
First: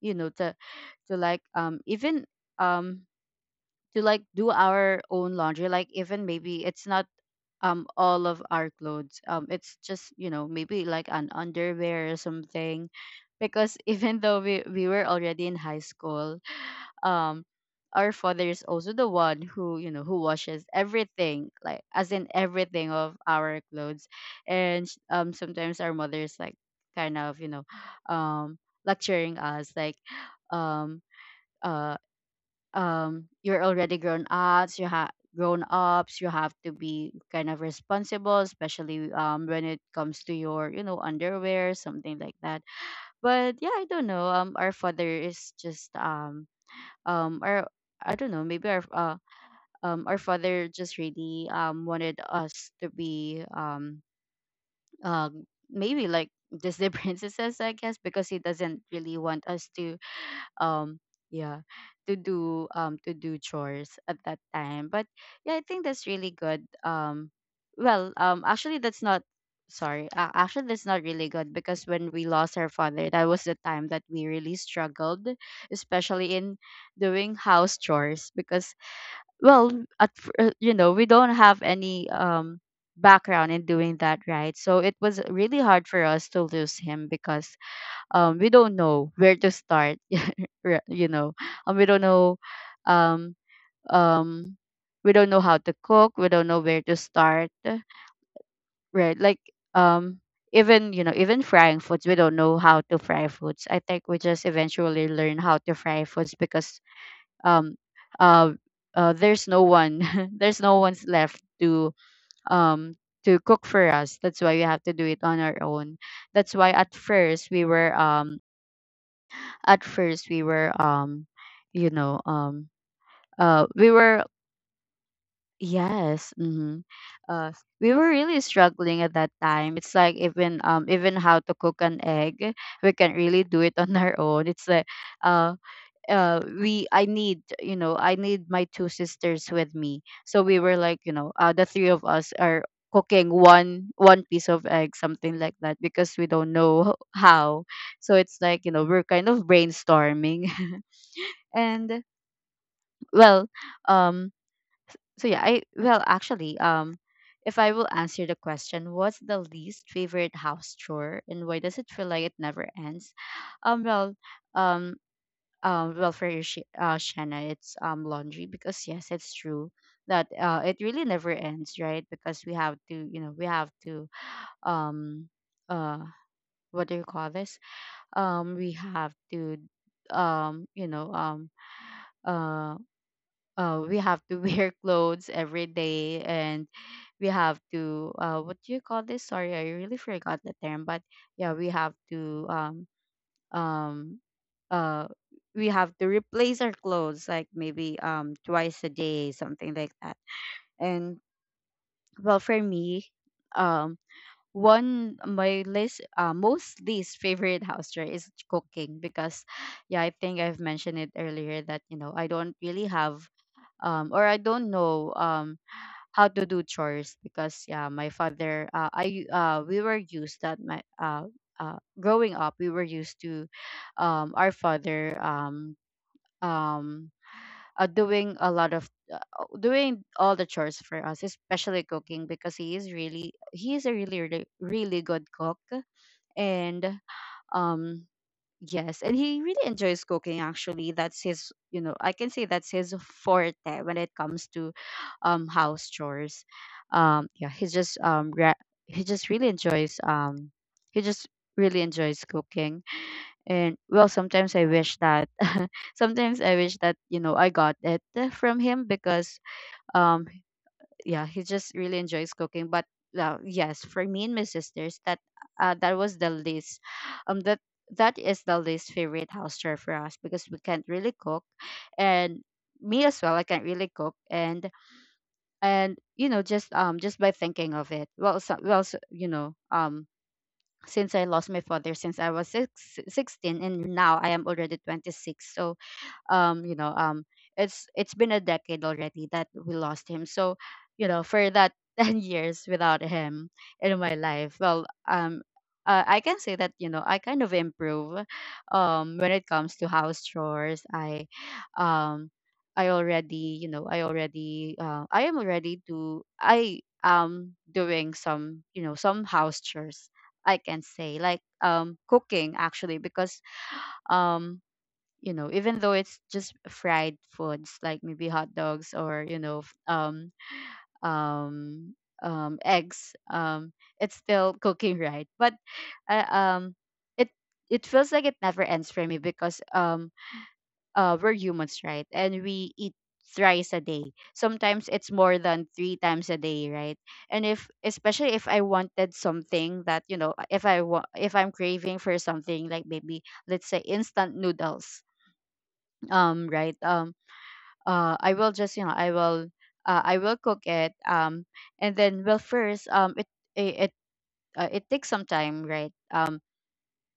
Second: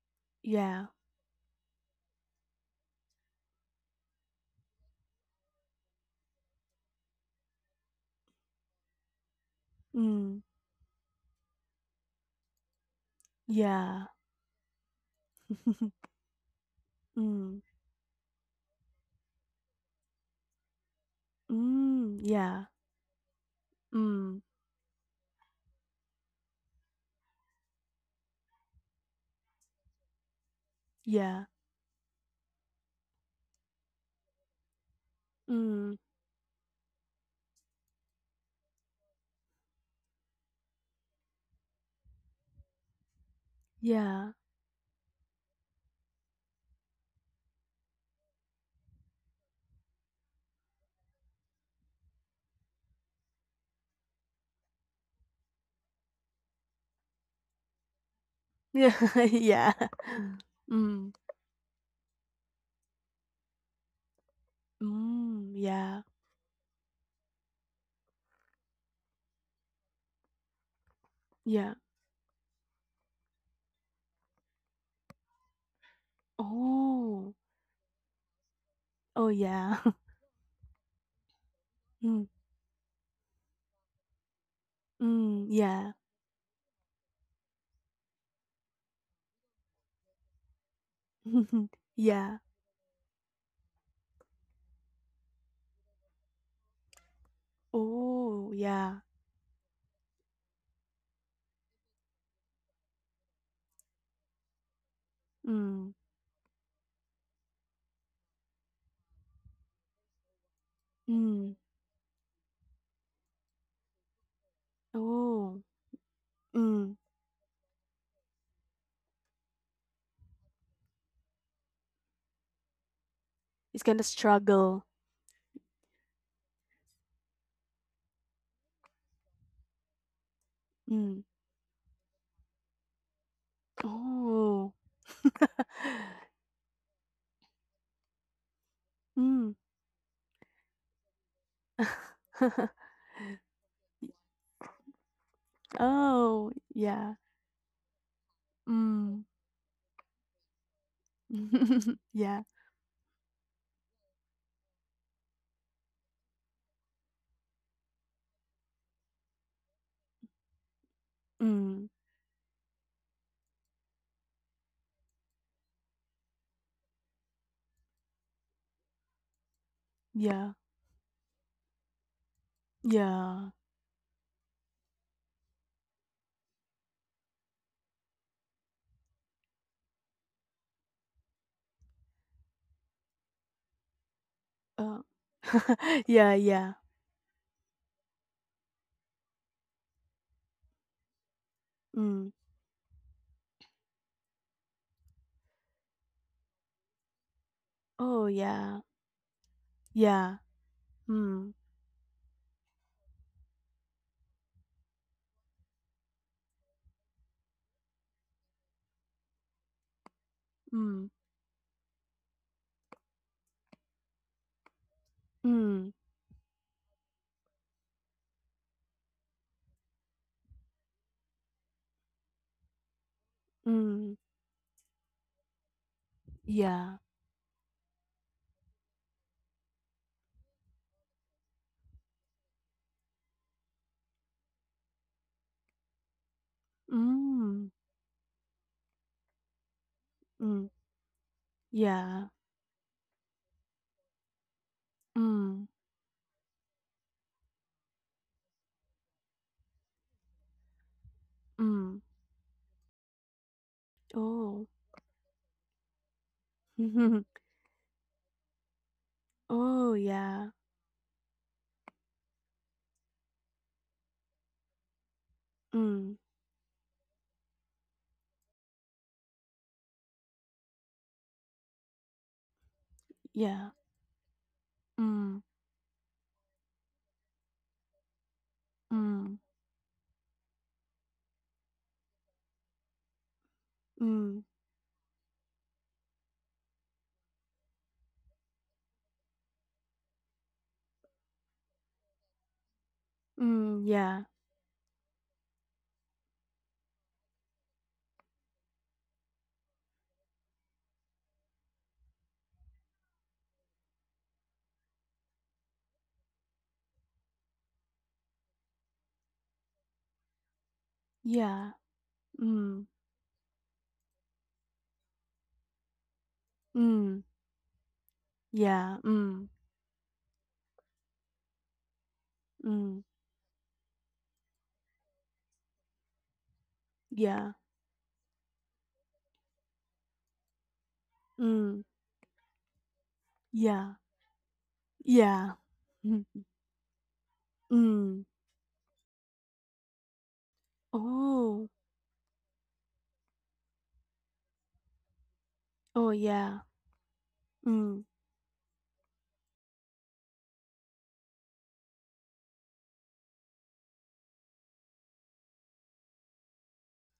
[SPEAKER 1] you know,
[SPEAKER 2] yeah,
[SPEAKER 1] to like, even um to like do our own laundry, like, even maybe it's not, all of our clothes, it's just, you
[SPEAKER 2] mm,
[SPEAKER 1] know, maybe like an underwear or something, because
[SPEAKER 2] yeah.
[SPEAKER 1] even though we were already in high school, um
[SPEAKER 2] Mm,
[SPEAKER 1] our father is also the one who, you know, who washes everything, like as
[SPEAKER 2] mm,
[SPEAKER 1] in
[SPEAKER 2] yeah,
[SPEAKER 1] everything of our clothes.
[SPEAKER 2] mm,
[SPEAKER 1] And, sometimes our mother is like, kind of, you know, um lecturing us, like, um
[SPEAKER 2] yeah,
[SPEAKER 1] uh you're already grown ups,
[SPEAKER 2] mm,
[SPEAKER 1] you have to be kind of responsible, especially, when it comes to your, you know, underwear, something like that. But yeah, I don't know,
[SPEAKER 2] yeah.
[SPEAKER 1] our father is just, our I don't know, maybe our, our father just really, wanted us to be, uh maybe like Disney princesses, I guess, because he doesn't
[SPEAKER 2] Yeah,
[SPEAKER 1] really want us
[SPEAKER 2] yeah.
[SPEAKER 1] to, um
[SPEAKER 2] Mm,
[SPEAKER 1] yeah, to do, to do chores at that time. But
[SPEAKER 2] mm,
[SPEAKER 1] yeah, I think
[SPEAKER 2] yeah,
[SPEAKER 1] that's really good, well, actually that's not — sorry, actually that's not really good,
[SPEAKER 2] yeah.
[SPEAKER 1] because when we lost our father, that was the time that we really struggled, especially in
[SPEAKER 2] Oh,
[SPEAKER 1] doing house chores, because,
[SPEAKER 2] oh,
[SPEAKER 1] well,
[SPEAKER 2] yeah.
[SPEAKER 1] you know, we don't have any,
[SPEAKER 2] Mm,
[SPEAKER 1] background in doing that, right? So it was
[SPEAKER 2] mm,
[SPEAKER 1] really hard
[SPEAKER 2] yeah.
[SPEAKER 1] for us to lose him, because, we don't know where to start, you know, um, we don't
[SPEAKER 2] Yeah.
[SPEAKER 1] know um um we don't know how to cook, we don't know where to start,
[SPEAKER 2] Oh, yeah.
[SPEAKER 1] right? Like, um even, you know, even frying foods, we don't know how to fry foods. I think we just eventually learn how to
[SPEAKER 2] Mm,
[SPEAKER 1] fry foods, because, um uh, there's no one, there's no one's left
[SPEAKER 2] mm,
[SPEAKER 1] to, um to cook for us, that's why we have to do it on
[SPEAKER 2] oh,
[SPEAKER 1] our own. That's why
[SPEAKER 2] mm.
[SPEAKER 1] at first we were, you know,
[SPEAKER 2] It's
[SPEAKER 1] we
[SPEAKER 2] gonna
[SPEAKER 1] were
[SPEAKER 2] struggle.
[SPEAKER 1] yes, uh we were really struggling at that time. It's like, even, even
[SPEAKER 2] Mm,
[SPEAKER 1] how to cook an egg, we can't really do it on our own. It's
[SPEAKER 2] oh.
[SPEAKER 1] like, uh we I need, you know, I need my two sisters
[SPEAKER 2] Mm.
[SPEAKER 1] with me, so we were like, you know, the three of us are cooking one piece of egg, something like that, because we
[SPEAKER 2] Oh,
[SPEAKER 1] don't know
[SPEAKER 2] yeah.
[SPEAKER 1] how. So it's like, you know, we're
[SPEAKER 2] Mm.
[SPEAKER 1] kind of brainstorming. And,
[SPEAKER 2] Yeah.
[SPEAKER 1] well, um so yeah, I well actually, if I will answer the question, what's the least favorite house chore and why does
[SPEAKER 2] Mm.
[SPEAKER 1] it feel like it never ends? Well, um well, for you, Shanna, it's, laundry, because yes, it's true that,
[SPEAKER 2] Yeah.
[SPEAKER 1] it really never ends, right? Because we have to, you know, we
[SPEAKER 2] Yeah.
[SPEAKER 1] have to um uh what do you call this, we have to, you know, uh, we have to wear
[SPEAKER 2] Uh.
[SPEAKER 1] clothes every day,
[SPEAKER 2] Yeah,
[SPEAKER 1] and
[SPEAKER 2] yeah.
[SPEAKER 1] we have to, what do you call this? Sorry, I really forgot the term, but yeah, we have
[SPEAKER 2] Mm.
[SPEAKER 1] to, um uh replace our clothes like maybe,
[SPEAKER 2] Oh, yeah.
[SPEAKER 1] twice a day, something like that.
[SPEAKER 2] Yeah.
[SPEAKER 1] And,
[SPEAKER 2] Mm.
[SPEAKER 1] well, for me, um one my least, most least favorite house chore is cooking, because yeah, I think I've mentioned
[SPEAKER 2] Mm.
[SPEAKER 1] it earlier that, you know, I don't really have, or I don't know,
[SPEAKER 2] Mm.
[SPEAKER 1] how to do chores, because yeah, my father, I we were used that my growing up we were used to,
[SPEAKER 2] Mm.
[SPEAKER 1] our father,
[SPEAKER 2] Yeah.
[SPEAKER 1] um, doing a lot of doing all the chores for us, especially cooking, because he is a really, really, really good cook. And,
[SPEAKER 2] Mm.
[SPEAKER 1] um yes, and he really enjoys cooking,
[SPEAKER 2] Mm.
[SPEAKER 1] actually. That's his, you know, I can
[SPEAKER 2] Yeah.
[SPEAKER 1] say that's his forte when it comes to,
[SPEAKER 2] Mm.
[SPEAKER 1] house chores. Yeah, he just really enjoys, he just really
[SPEAKER 2] Mm.
[SPEAKER 1] enjoys cooking. And, well,
[SPEAKER 2] Oh.
[SPEAKER 1] sometimes I wish that, you know, I got it, from him, because,
[SPEAKER 2] Oh,
[SPEAKER 1] um
[SPEAKER 2] yeah.
[SPEAKER 1] yeah, he just really enjoys cooking. But, yes, for me and my sisters, that
[SPEAKER 2] Mm.
[SPEAKER 1] was the least, um that that is the least favorite house chore for us, because we can't really cook. And me as well, I can't
[SPEAKER 2] Yeah.
[SPEAKER 1] really cook. And
[SPEAKER 2] Mm.
[SPEAKER 1] you know, just, just by thinking of it, well so, you
[SPEAKER 2] Mm.
[SPEAKER 1] know, since I lost my father, since I was 16, and now I
[SPEAKER 2] Mm.
[SPEAKER 1] am already 26. So, you know, it's been a decade already that we lost him. So, you know, for that 10 years without him
[SPEAKER 2] Mm.
[SPEAKER 1] in my
[SPEAKER 2] Yeah.
[SPEAKER 1] life, well, I can say that, you know, I kind of improve, when it comes to house chores. Um I already, you know, I am doing some, you know, some house chores. I can say, like,
[SPEAKER 2] Yeah.
[SPEAKER 1] cooking,
[SPEAKER 2] Mm.
[SPEAKER 1] actually, because, um you know, even though it's just fried
[SPEAKER 2] Mm.
[SPEAKER 1] foods, like maybe hot dogs,
[SPEAKER 2] Yeah.
[SPEAKER 1] or, you
[SPEAKER 2] Mm.
[SPEAKER 1] know, um
[SPEAKER 2] Ừm,
[SPEAKER 1] eggs, it's still cooking, right? But, uh, um it
[SPEAKER 2] yeah,
[SPEAKER 1] it feels like it never ends for me, because, we're humans,
[SPEAKER 2] ừm,
[SPEAKER 1] right? And we eat thrice a
[SPEAKER 2] yeah,
[SPEAKER 1] day. Sometimes it's more
[SPEAKER 2] yeah.
[SPEAKER 1] than three
[SPEAKER 2] Ừm,
[SPEAKER 1] times a day, right? And if,
[SPEAKER 2] ừm.
[SPEAKER 1] especially if I wanted something that, you know, if I'm
[SPEAKER 2] Oh,
[SPEAKER 1] craving for something, like maybe let's say instant noodles,
[SPEAKER 2] oh, yeah,
[SPEAKER 1] right,
[SPEAKER 2] ừm,
[SPEAKER 1] I will just, you know, I will cook it, and then, well first, it, it takes some time, right,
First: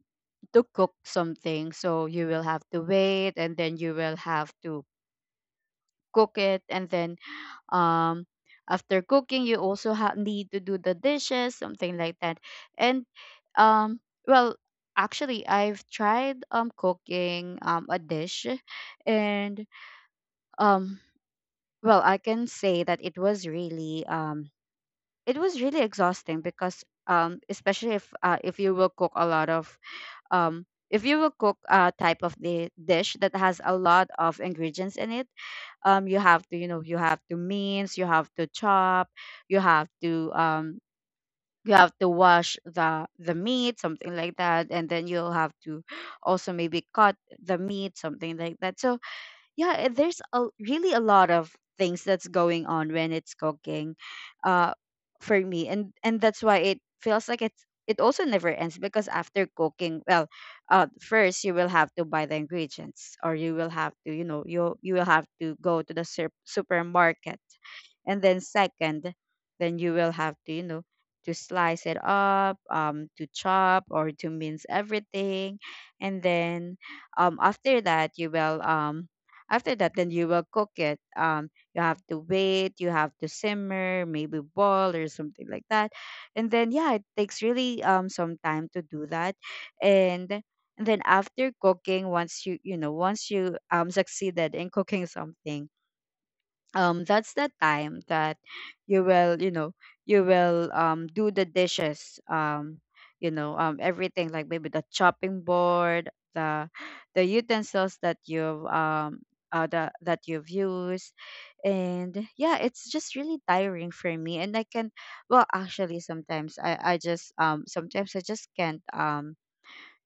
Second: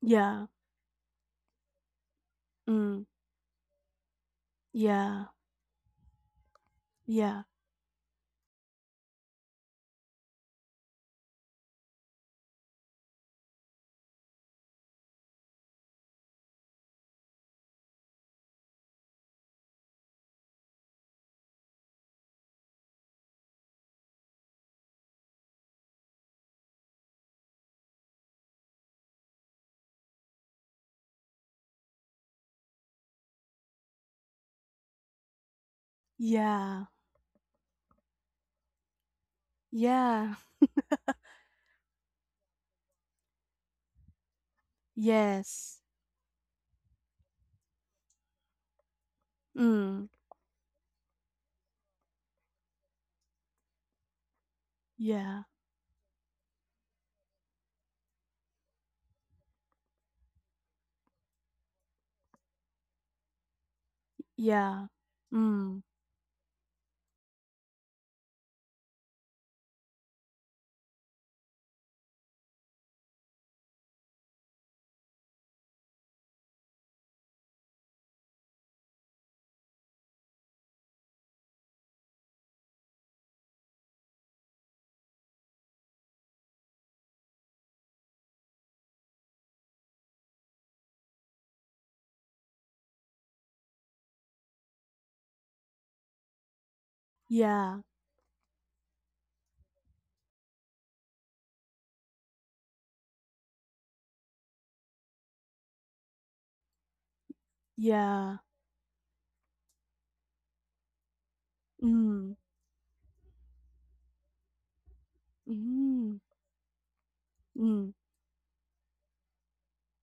[SPEAKER 2] yeah,
[SPEAKER 1] to cook something, so you will have to
[SPEAKER 2] ừm,
[SPEAKER 1] wait and then you will have to
[SPEAKER 2] yeah,
[SPEAKER 1] cook it, and then,
[SPEAKER 2] yeah,
[SPEAKER 1] um after cooking you also need to do the dishes, something like that. And, um well, actually I've Tried cooking a dish and um well, I can say that it was really exhausting because especially if you will cook a lot of um if you will cook a type of the dish that has a lot of ingredients in it, you have to
[SPEAKER 2] yeah,
[SPEAKER 1] you have to mince, you have to chop, you have to
[SPEAKER 2] yeah,
[SPEAKER 1] um you have to wash the meat something like that, and then you'll have
[SPEAKER 2] yes,
[SPEAKER 1] to also maybe cut the meat something like that. So yeah,
[SPEAKER 2] ừm,
[SPEAKER 1] there's a really a lot of things that's going on when it's cooking uh for
[SPEAKER 2] yeah,
[SPEAKER 1] me, and that's why it feels like it's it also never ends. Because after cooking, well, uh, first you will have to buy the ingredients, or you will have to, you know, you
[SPEAKER 2] yeah,
[SPEAKER 1] you will have to go
[SPEAKER 2] ừm,
[SPEAKER 1] to the supermarket, and then second, then you will have to, you know, to slice it up, to chop or to mince everything. And then after that you will after that, then you will cook it. You have to wait, you have to simmer, maybe boil or something like that. And then, yeah, it takes really some time to do that. And, and then after cooking, once you, you know once you succeeded in cooking something, that's the
[SPEAKER 2] yeah,
[SPEAKER 1] time that you will, you will do the dishes, you know, everything like maybe the chopping board, the the utensils that
[SPEAKER 2] yeah,
[SPEAKER 1] you've the, that you've used. And
[SPEAKER 2] ừm,
[SPEAKER 1] yeah, it's just really tiring for me, and I can, well, actually,
[SPEAKER 2] ừm,
[SPEAKER 1] sometimes I just
[SPEAKER 2] ừm,
[SPEAKER 1] sometimes I just can't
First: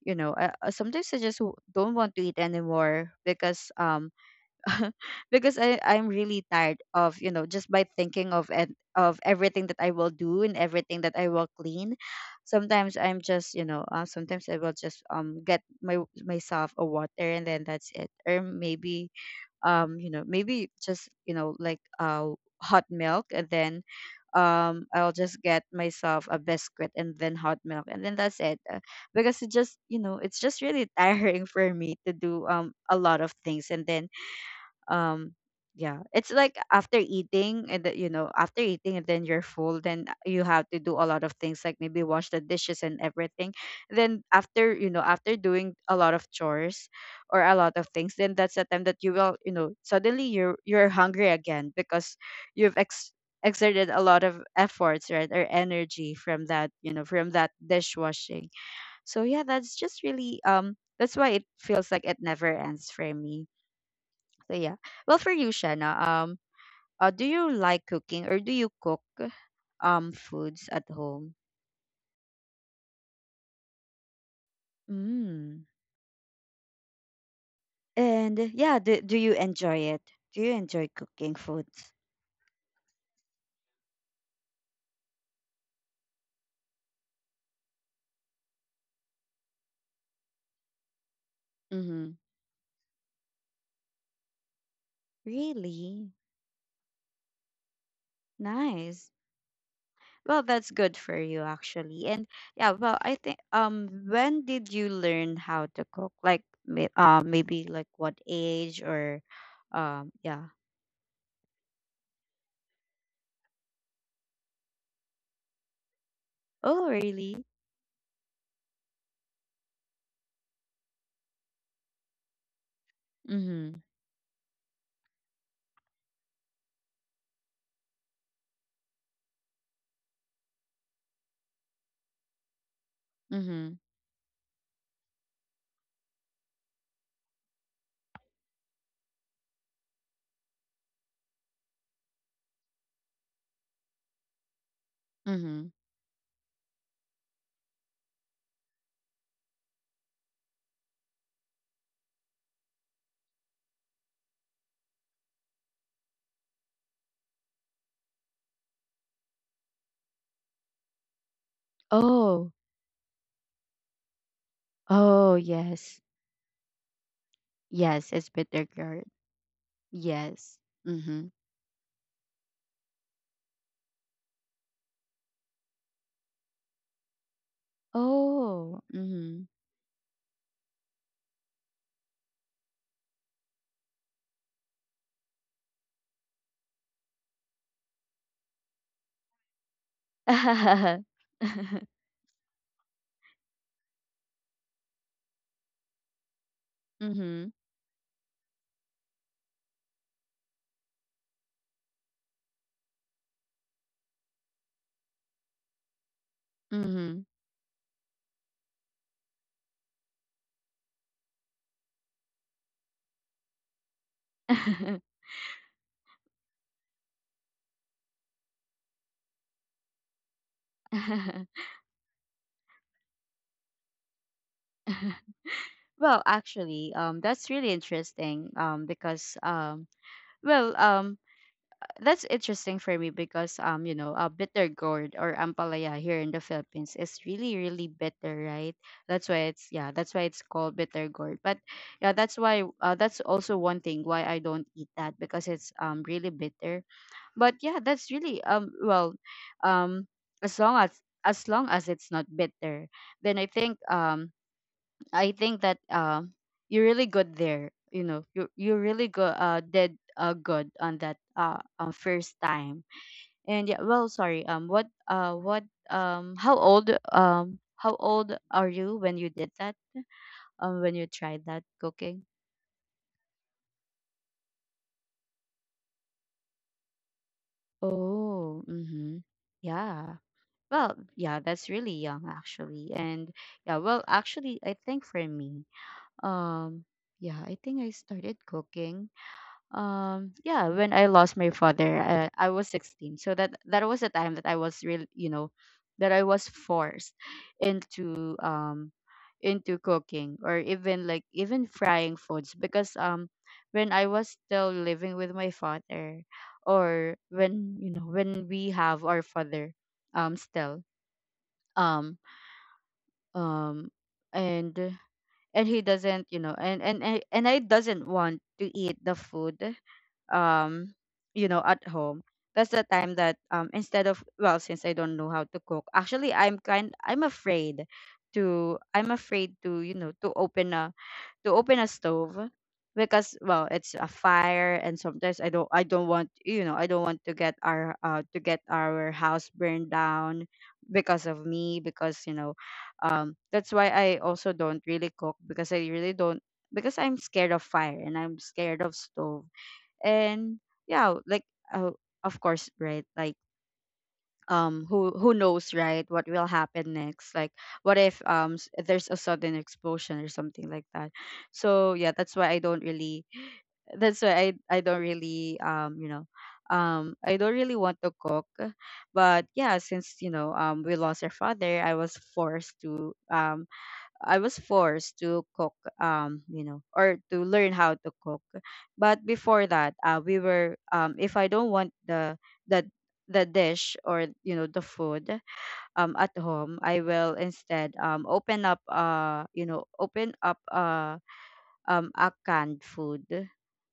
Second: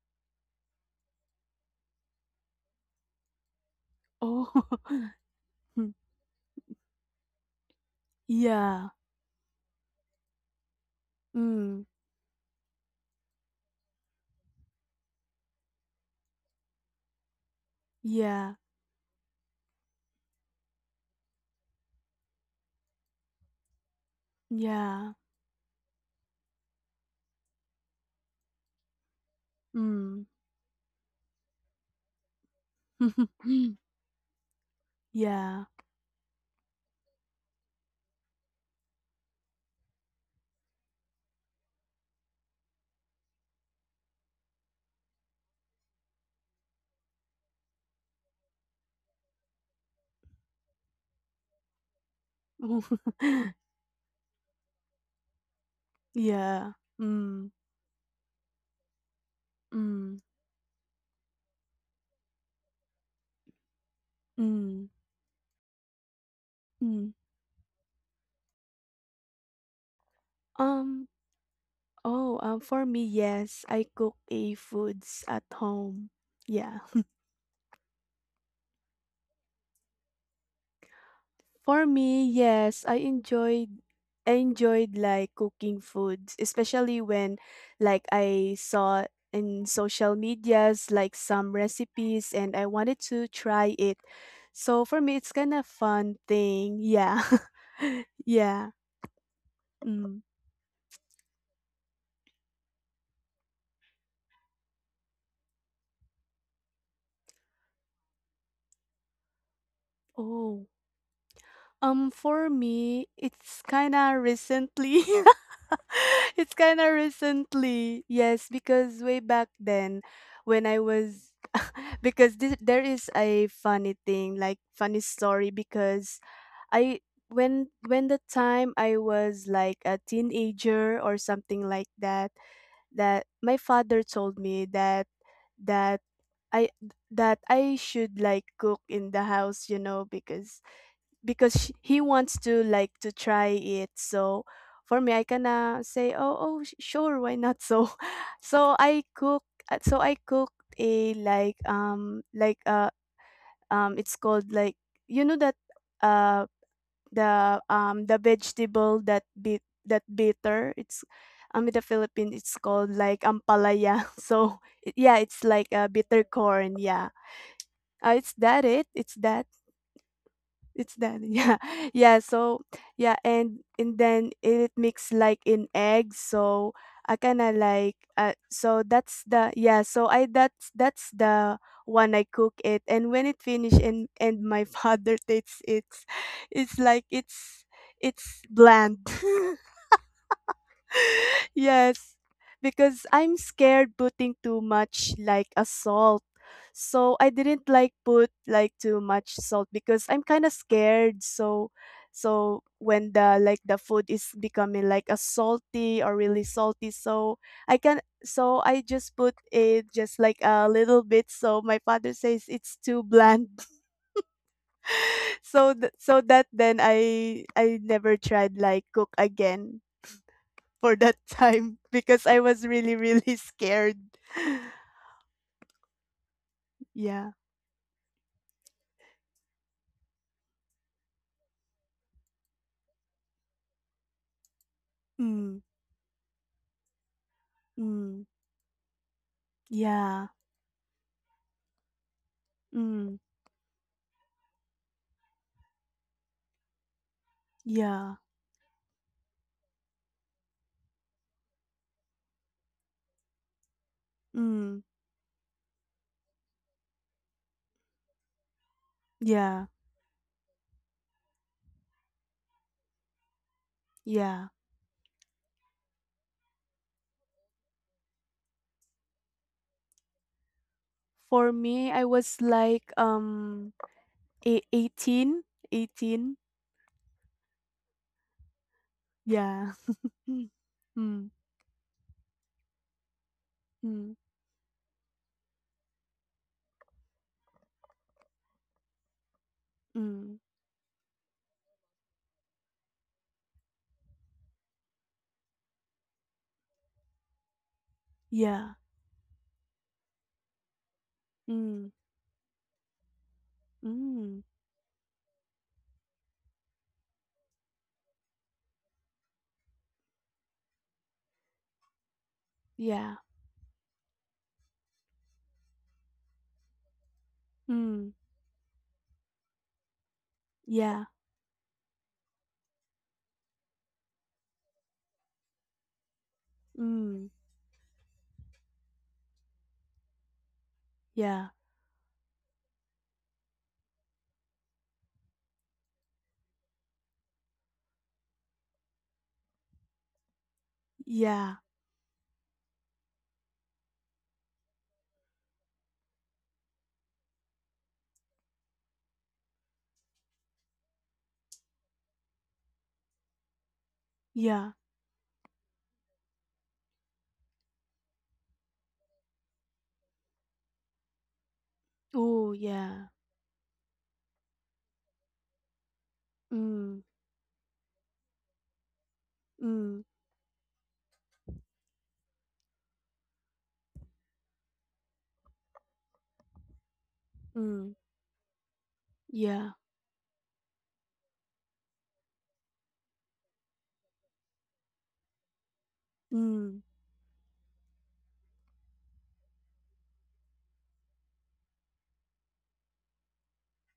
[SPEAKER 1] you know, I, sometimes I just don't want to eat anymore because
[SPEAKER 2] oh,
[SPEAKER 1] because I
[SPEAKER 2] ừm,
[SPEAKER 1] I'm really tired of, you know, just by thinking of and
[SPEAKER 2] yeah,
[SPEAKER 1] of everything that I will do and everything that I will
[SPEAKER 2] ừm,
[SPEAKER 1] clean. Sometimes I'm just, you know, sometimes I will just get my myself a water and then that's it. Or
[SPEAKER 2] yeah,
[SPEAKER 1] maybe you know, maybe just, you know, like hot milk and then I'll
[SPEAKER 2] yeah,
[SPEAKER 1] just get myself a biscuit and then hot milk and then that's it. Because it just, you know,
[SPEAKER 2] ừm,
[SPEAKER 1] it's just really tiring for me to do a lot of things. And then um
[SPEAKER 2] yeah.
[SPEAKER 1] yeah, it's like after eating and you know, after eating and then you're full, then you have to do a lot of things like maybe wash the dishes and everything. Then after, you know, after doing a lot of chores or a lot of things, then that's the time that you will, you know, suddenly you're hungry again because you've exerted a lot of efforts, right, or energy from that,
[SPEAKER 2] Yeah.
[SPEAKER 1] you know, from
[SPEAKER 2] Mm,
[SPEAKER 1] that dishwashing. So yeah, that's just
[SPEAKER 2] mm,
[SPEAKER 1] really that's why it feels like it never ends for me. So yeah.
[SPEAKER 2] mm,
[SPEAKER 1] Well, for you, Shanna,
[SPEAKER 2] mm.
[SPEAKER 1] do you like cooking, or do you cook foods at
[SPEAKER 2] Um,
[SPEAKER 1] home?
[SPEAKER 2] oh, for me, yes, I cook a foods at
[SPEAKER 1] Mm.
[SPEAKER 2] home. Yeah.
[SPEAKER 1] And yeah, do, do you enjoy it? Do you enjoy cooking
[SPEAKER 2] For
[SPEAKER 1] foods?
[SPEAKER 2] me, yes, I enjoyed like cooking foods, especially when like I saw in social medias like some
[SPEAKER 1] Mm-hmm.
[SPEAKER 2] recipes, and I wanted to try it. So for me, it's kind of
[SPEAKER 1] Really
[SPEAKER 2] fun thing. Yeah. Yeah.
[SPEAKER 1] nice.
[SPEAKER 2] Mm.
[SPEAKER 1] Well, that's good for you actually. And yeah, well, I think, when did you learn how to cook? Like, may, maybe like what age or,
[SPEAKER 2] Oh.
[SPEAKER 1] yeah.
[SPEAKER 2] For me, it's kinda recently. It's kinda
[SPEAKER 1] Oh, really?
[SPEAKER 2] recently. Yes, because way back then when I was because this, there is a funny
[SPEAKER 1] Mm-hmm.
[SPEAKER 2] thing, like funny story, because I when the time I was like a teenager or something like that, that my
[SPEAKER 1] Mm-hmm.
[SPEAKER 2] father told me that that I that I should like cook in the house, you know, because sh he wants to like to try it. So for me, I kinda
[SPEAKER 1] Mm-hmm.
[SPEAKER 2] say, "Oh, oh, sure, why not?" So, so I cook. So I cooked a like it's called like, you know, that uh the, the vegetable that bitter, it's in the Philippines, it's
[SPEAKER 1] Oh.
[SPEAKER 2] called like ampalaya. Yeah,
[SPEAKER 1] Oh,
[SPEAKER 2] it's like a
[SPEAKER 1] yes.
[SPEAKER 2] bitter corn, yeah.
[SPEAKER 1] Yes,
[SPEAKER 2] It's
[SPEAKER 1] it's
[SPEAKER 2] that
[SPEAKER 1] bitter
[SPEAKER 2] it
[SPEAKER 1] gourd.
[SPEAKER 2] it's that
[SPEAKER 1] Yes.
[SPEAKER 2] It's done.
[SPEAKER 1] Mm-hmm.
[SPEAKER 2] Yeah. Yeah, so yeah, and then it mix like in eggs. So I kind of like so
[SPEAKER 1] Oh,
[SPEAKER 2] that's the,
[SPEAKER 1] mm-hmm.
[SPEAKER 2] yeah, so I that's the one I cook it, and when it finish and my father takes it, it's like it's bland. Yes, because I'm scared putting too much like a salt. So I
[SPEAKER 1] Mm-hmm.
[SPEAKER 2] didn't like put like too much salt because I'm kind of scared. So so when the like the food is becoming like a salty or really salty,
[SPEAKER 1] Mm-hmm.
[SPEAKER 2] so I can, so I just put it just like a little bit. So my father says it's too bland. So that then I never tried like cook again for that time, because I was really, really scared.
[SPEAKER 1] Well, actually,
[SPEAKER 2] Yeah.
[SPEAKER 1] that's really interesting. Because well, that's interesting for me because, you know, a bitter gourd or
[SPEAKER 2] Mm,
[SPEAKER 1] ampalaya here in the Philippines is really really
[SPEAKER 2] mm,
[SPEAKER 1] bitter, right? That's why it's, yeah, that's
[SPEAKER 2] yeah.
[SPEAKER 1] why it's called bitter gourd. But yeah, that's why,
[SPEAKER 2] Mm,
[SPEAKER 1] that's also one thing why I don't eat that, because it's really bitter. But yeah,
[SPEAKER 2] yeah.
[SPEAKER 1] that's really well, um as long as long as it's not bitter, then
[SPEAKER 2] Mm,
[SPEAKER 1] I think that you're really good there. You know, you really go
[SPEAKER 2] yeah.
[SPEAKER 1] did good on that first time. And yeah, well,
[SPEAKER 2] Yeah.
[SPEAKER 1] sorry. What how old are you when you did that? When you tried
[SPEAKER 2] For
[SPEAKER 1] that
[SPEAKER 2] me, I
[SPEAKER 1] cooking?
[SPEAKER 2] was like 18, eighteen.
[SPEAKER 1] Oh, mm-hmm.
[SPEAKER 2] Yeah.
[SPEAKER 1] Yeah. Well,
[SPEAKER 2] Mm, mm,
[SPEAKER 1] yeah, that's really young actually. And yeah, well,
[SPEAKER 2] mm,
[SPEAKER 1] actually, I think for me, um, yeah, I think I started cooking
[SPEAKER 2] mm,
[SPEAKER 1] yeah, when I lost my father, I was 16. So that, that was the time that I was really, you know, that I was forced into
[SPEAKER 2] yeah.
[SPEAKER 1] um into cooking, or even like even
[SPEAKER 2] Mm,
[SPEAKER 1] frying foods. Because when I was
[SPEAKER 2] mm,
[SPEAKER 1] still living with my father, or when, you know, when we have our father still um
[SPEAKER 2] yeah.
[SPEAKER 1] um and and he doesn't you know and I
[SPEAKER 2] Mm,
[SPEAKER 1] doesn't want to eat the food, um
[SPEAKER 2] yeah.
[SPEAKER 1] you know, at home, that's the time that instead of, well, since I don't know how to cook, actually I'm kind
[SPEAKER 2] Mm,
[SPEAKER 1] I'm afraid to, I'm afraid to, you know, to open a,
[SPEAKER 2] yeah.
[SPEAKER 1] to open a stove, because, well, it's a fire, and sometimes I don't, I don't want, you know, I don't want to get our, to get our house burned down because of
[SPEAKER 2] Yeah.
[SPEAKER 1] me. Because, you know, that's why I also don't really cook, because I really don't, because I'm scared of fire and I'm scared of stove. And yeah, like, uh, of course, right? Like
[SPEAKER 2] Yeah.
[SPEAKER 1] who knows, right, what will happen next. Like what if there's a sudden explosion or something like that. So yeah, that's
[SPEAKER 2] Oh,
[SPEAKER 1] why I don't
[SPEAKER 2] yeah.
[SPEAKER 1] really, that's why I don't really you know,
[SPEAKER 2] Mm,
[SPEAKER 1] I don't really want to cook. But yeah,
[SPEAKER 2] mm,
[SPEAKER 1] since, you know, we lost our father, I was forced to I was forced to cook, you know, or to learn how
[SPEAKER 2] mm,
[SPEAKER 1] to cook. But before
[SPEAKER 2] yeah.
[SPEAKER 1] that, we were, if I don't want the the dish, or, you know, the food, at home,
[SPEAKER 2] Mm.
[SPEAKER 1] I will instead open up, you know, open up, a canned food.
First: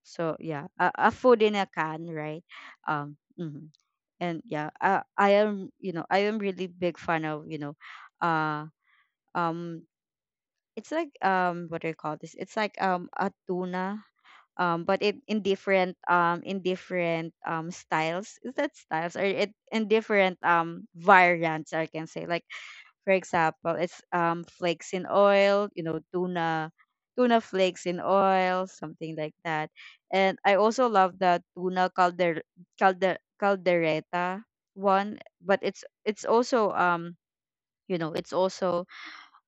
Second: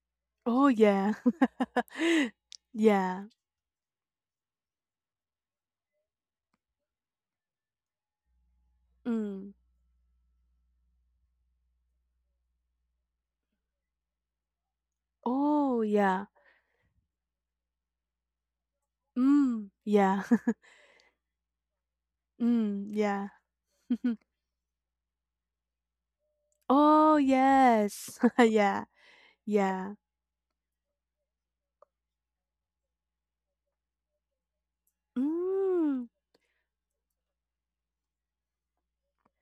[SPEAKER 1] So
[SPEAKER 2] Oh,
[SPEAKER 1] yeah, a
[SPEAKER 2] yeah.
[SPEAKER 1] food in a can, right?
[SPEAKER 2] Yeah.
[SPEAKER 1] Mhm. And yeah, I am, you know, I am really big fan of, you know, uh
[SPEAKER 2] Mm.
[SPEAKER 1] um it's like, what do you call this? It's like a tuna, but it in
[SPEAKER 2] Oh,
[SPEAKER 1] different,
[SPEAKER 2] yeah.
[SPEAKER 1] in different styles. Is that styles? Or it
[SPEAKER 2] Mm.
[SPEAKER 1] in
[SPEAKER 2] Yeah.
[SPEAKER 1] different variants, I can say. Like
[SPEAKER 2] Mm,
[SPEAKER 1] for
[SPEAKER 2] yeah.
[SPEAKER 1] example, it's flakes in oil, you know, tuna,
[SPEAKER 2] Oh,
[SPEAKER 1] tuna flakes in
[SPEAKER 2] yes.
[SPEAKER 1] oil,
[SPEAKER 2] Yeah.
[SPEAKER 1] something like that.
[SPEAKER 2] Yeah.
[SPEAKER 1] And I also love the tuna caldereta one, but it's
[SPEAKER 2] Mm.
[SPEAKER 1] it's also you know, it's also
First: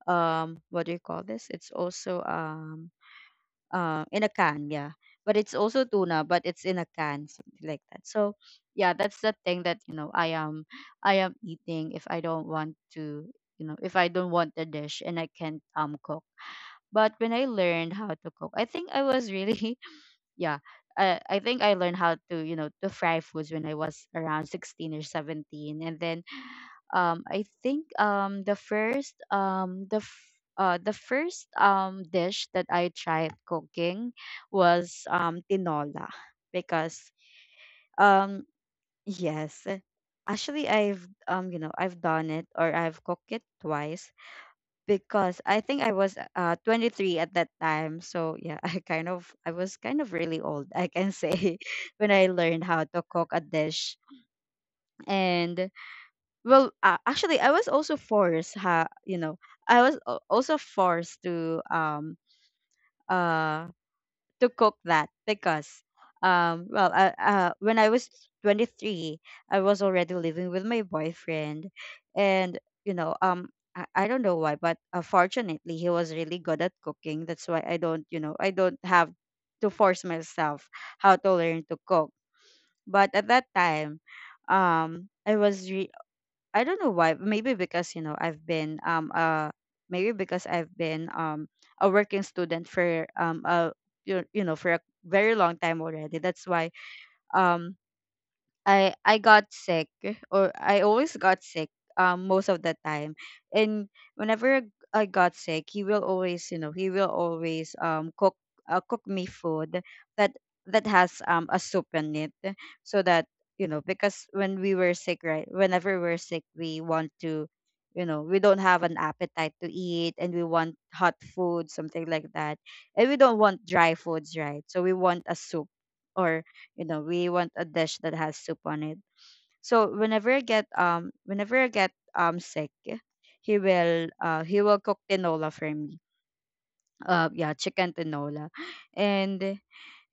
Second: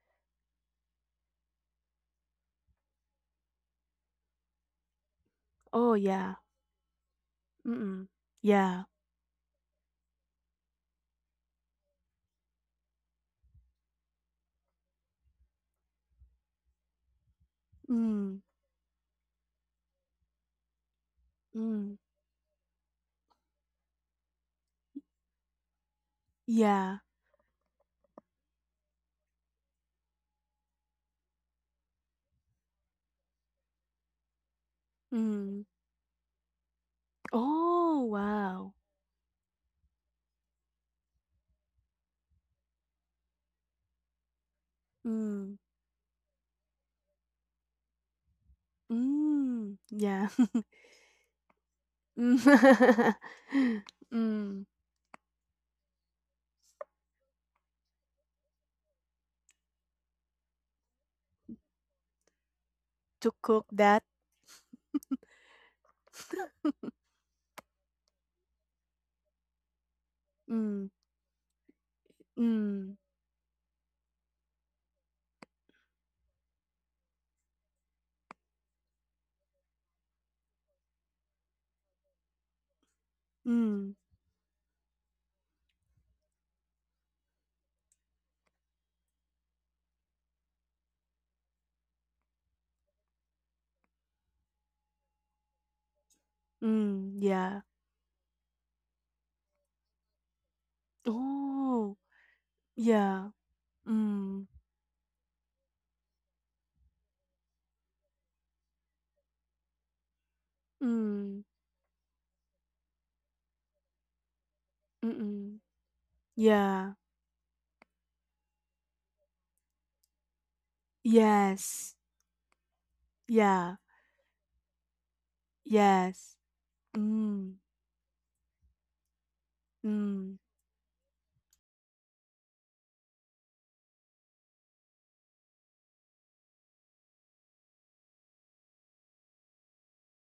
[SPEAKER 1] what do you call this? It's also in a can, yeah. But it's also
[SPEAKER 2] Oh,
[SPEAKER 1] tuna,
[SPEAKER 2] yeah.
[SPEAKER 1] but it's in a can, something like that.
[SPEAKER 2] Mm.
[SPEAKER 1] So
[SPEAKER 2] Yeah.
[SPEAKER 1] yeah, that's the thing that, you know, I am, I am eating if I don't want to, you know, if I don't want the dish and I can't cook. But when I learned how to
[SPEAKER 2] Mm.
[SPEAKER 1] cook, I think I was really, yeah, I think I
[SPEAKER 2] Mm.
[SPEAKER 1] learned how to, you know, to fry foods when I was around 16 or 17. And then
[SPEAKER 2] Yeah.
[SPEAKER 1] I think the first, the the first dish that I tried cooking was
[SPEAKER 2] Mm.
[SPEAKER 1] tinola, because
[SPEAKER 2] Oh,
[SPEAKER 1] um
[SPEAKER 2] wow.
[SPEAKER 1] yes, actually I've you know, I've done it, or I've cooked it twice, because
[SPEAKER 2] Mm.
[SPEAKER 1] I think I was 23 at that time. So yeah, I kind of, I
[SPEAKER 2] Mm.
[SPEAKER 1] was kind of
[SPEAKER 2] Yeah.
[SPEAKER 1] really old, I can say, when I learned how to
[SPEAKER 2] Mm.
[SPEAKER 1] cook a dish.
[SPEAKER 2] Mm.
[SPEAKER 1] And well, actually, I was also forced, ha, you know, I was also forced
[SPEAKER 2] To cook
[SPEAKER 1] uh
[SPEAKER 2] that.
[SPEAKER 1] to cook that, because well, when I was 23, I was already living with my
[SPEAKER 2] Mm.
[SPEAKER 1] boyfriend. And,
[SPEAKER 2] Mm.
[SPEAKER 1] you know, I don't know why, but, fortunately he was really good at cooking, that's why I don't, you know, I don't have to force myself how to learn to cook. But at that
[SPEAKER 2] Mm.
[SPEAKER 1] time, I was I don't know why. Maybe because, you know, I've been maybe because I've been a working student for a, you know, for a very long time already. That's why
[SPEAKER 2] Mm. Yeah.
[SPEAKER 1] um I got sick, or I always got sick
[SPEAKER 2] Oh,
[SPEAKER 1] most of the time.
[SPEAKER 2] yeah.
[SPEAKER 1] And
[SPEAKER 2] Mm,
[SPEAKER 1] whenever I got sick, he will always, you know, he will always cook cook me food that that has
[SPEAKER 2] mm,
[SPEAKER 1] um a soup in it, so that, you know, because when we were sick, right,
[SPEAKER 2] mm-mm.
[SPEAKER 1] whenever we're sick, we
[SPEAKER 2] Yeah.
[SPEAKER 1] want to, you know, we don't have an appetite to eat and we want hot food,
[SPEAKER 2] Yes.
[SPEAKER 1] something like that. And we don't want
[SPEAKER 2] Yeah.
[SPEAKER 1] dry foods, right, so we want a soup,
[SPEAKER 2] Yes.
[SPEAKER 1] or, you know, we
[SPEAKER 2] Mm,
[SPEAKER 1] want a dish that has soup on it. So
[SPEAKER 2] mm,
[SPEAKER 1] whenever I get whenever I get sick, he will he will cook tinola for me. Uh, yeah, chicken tinola. and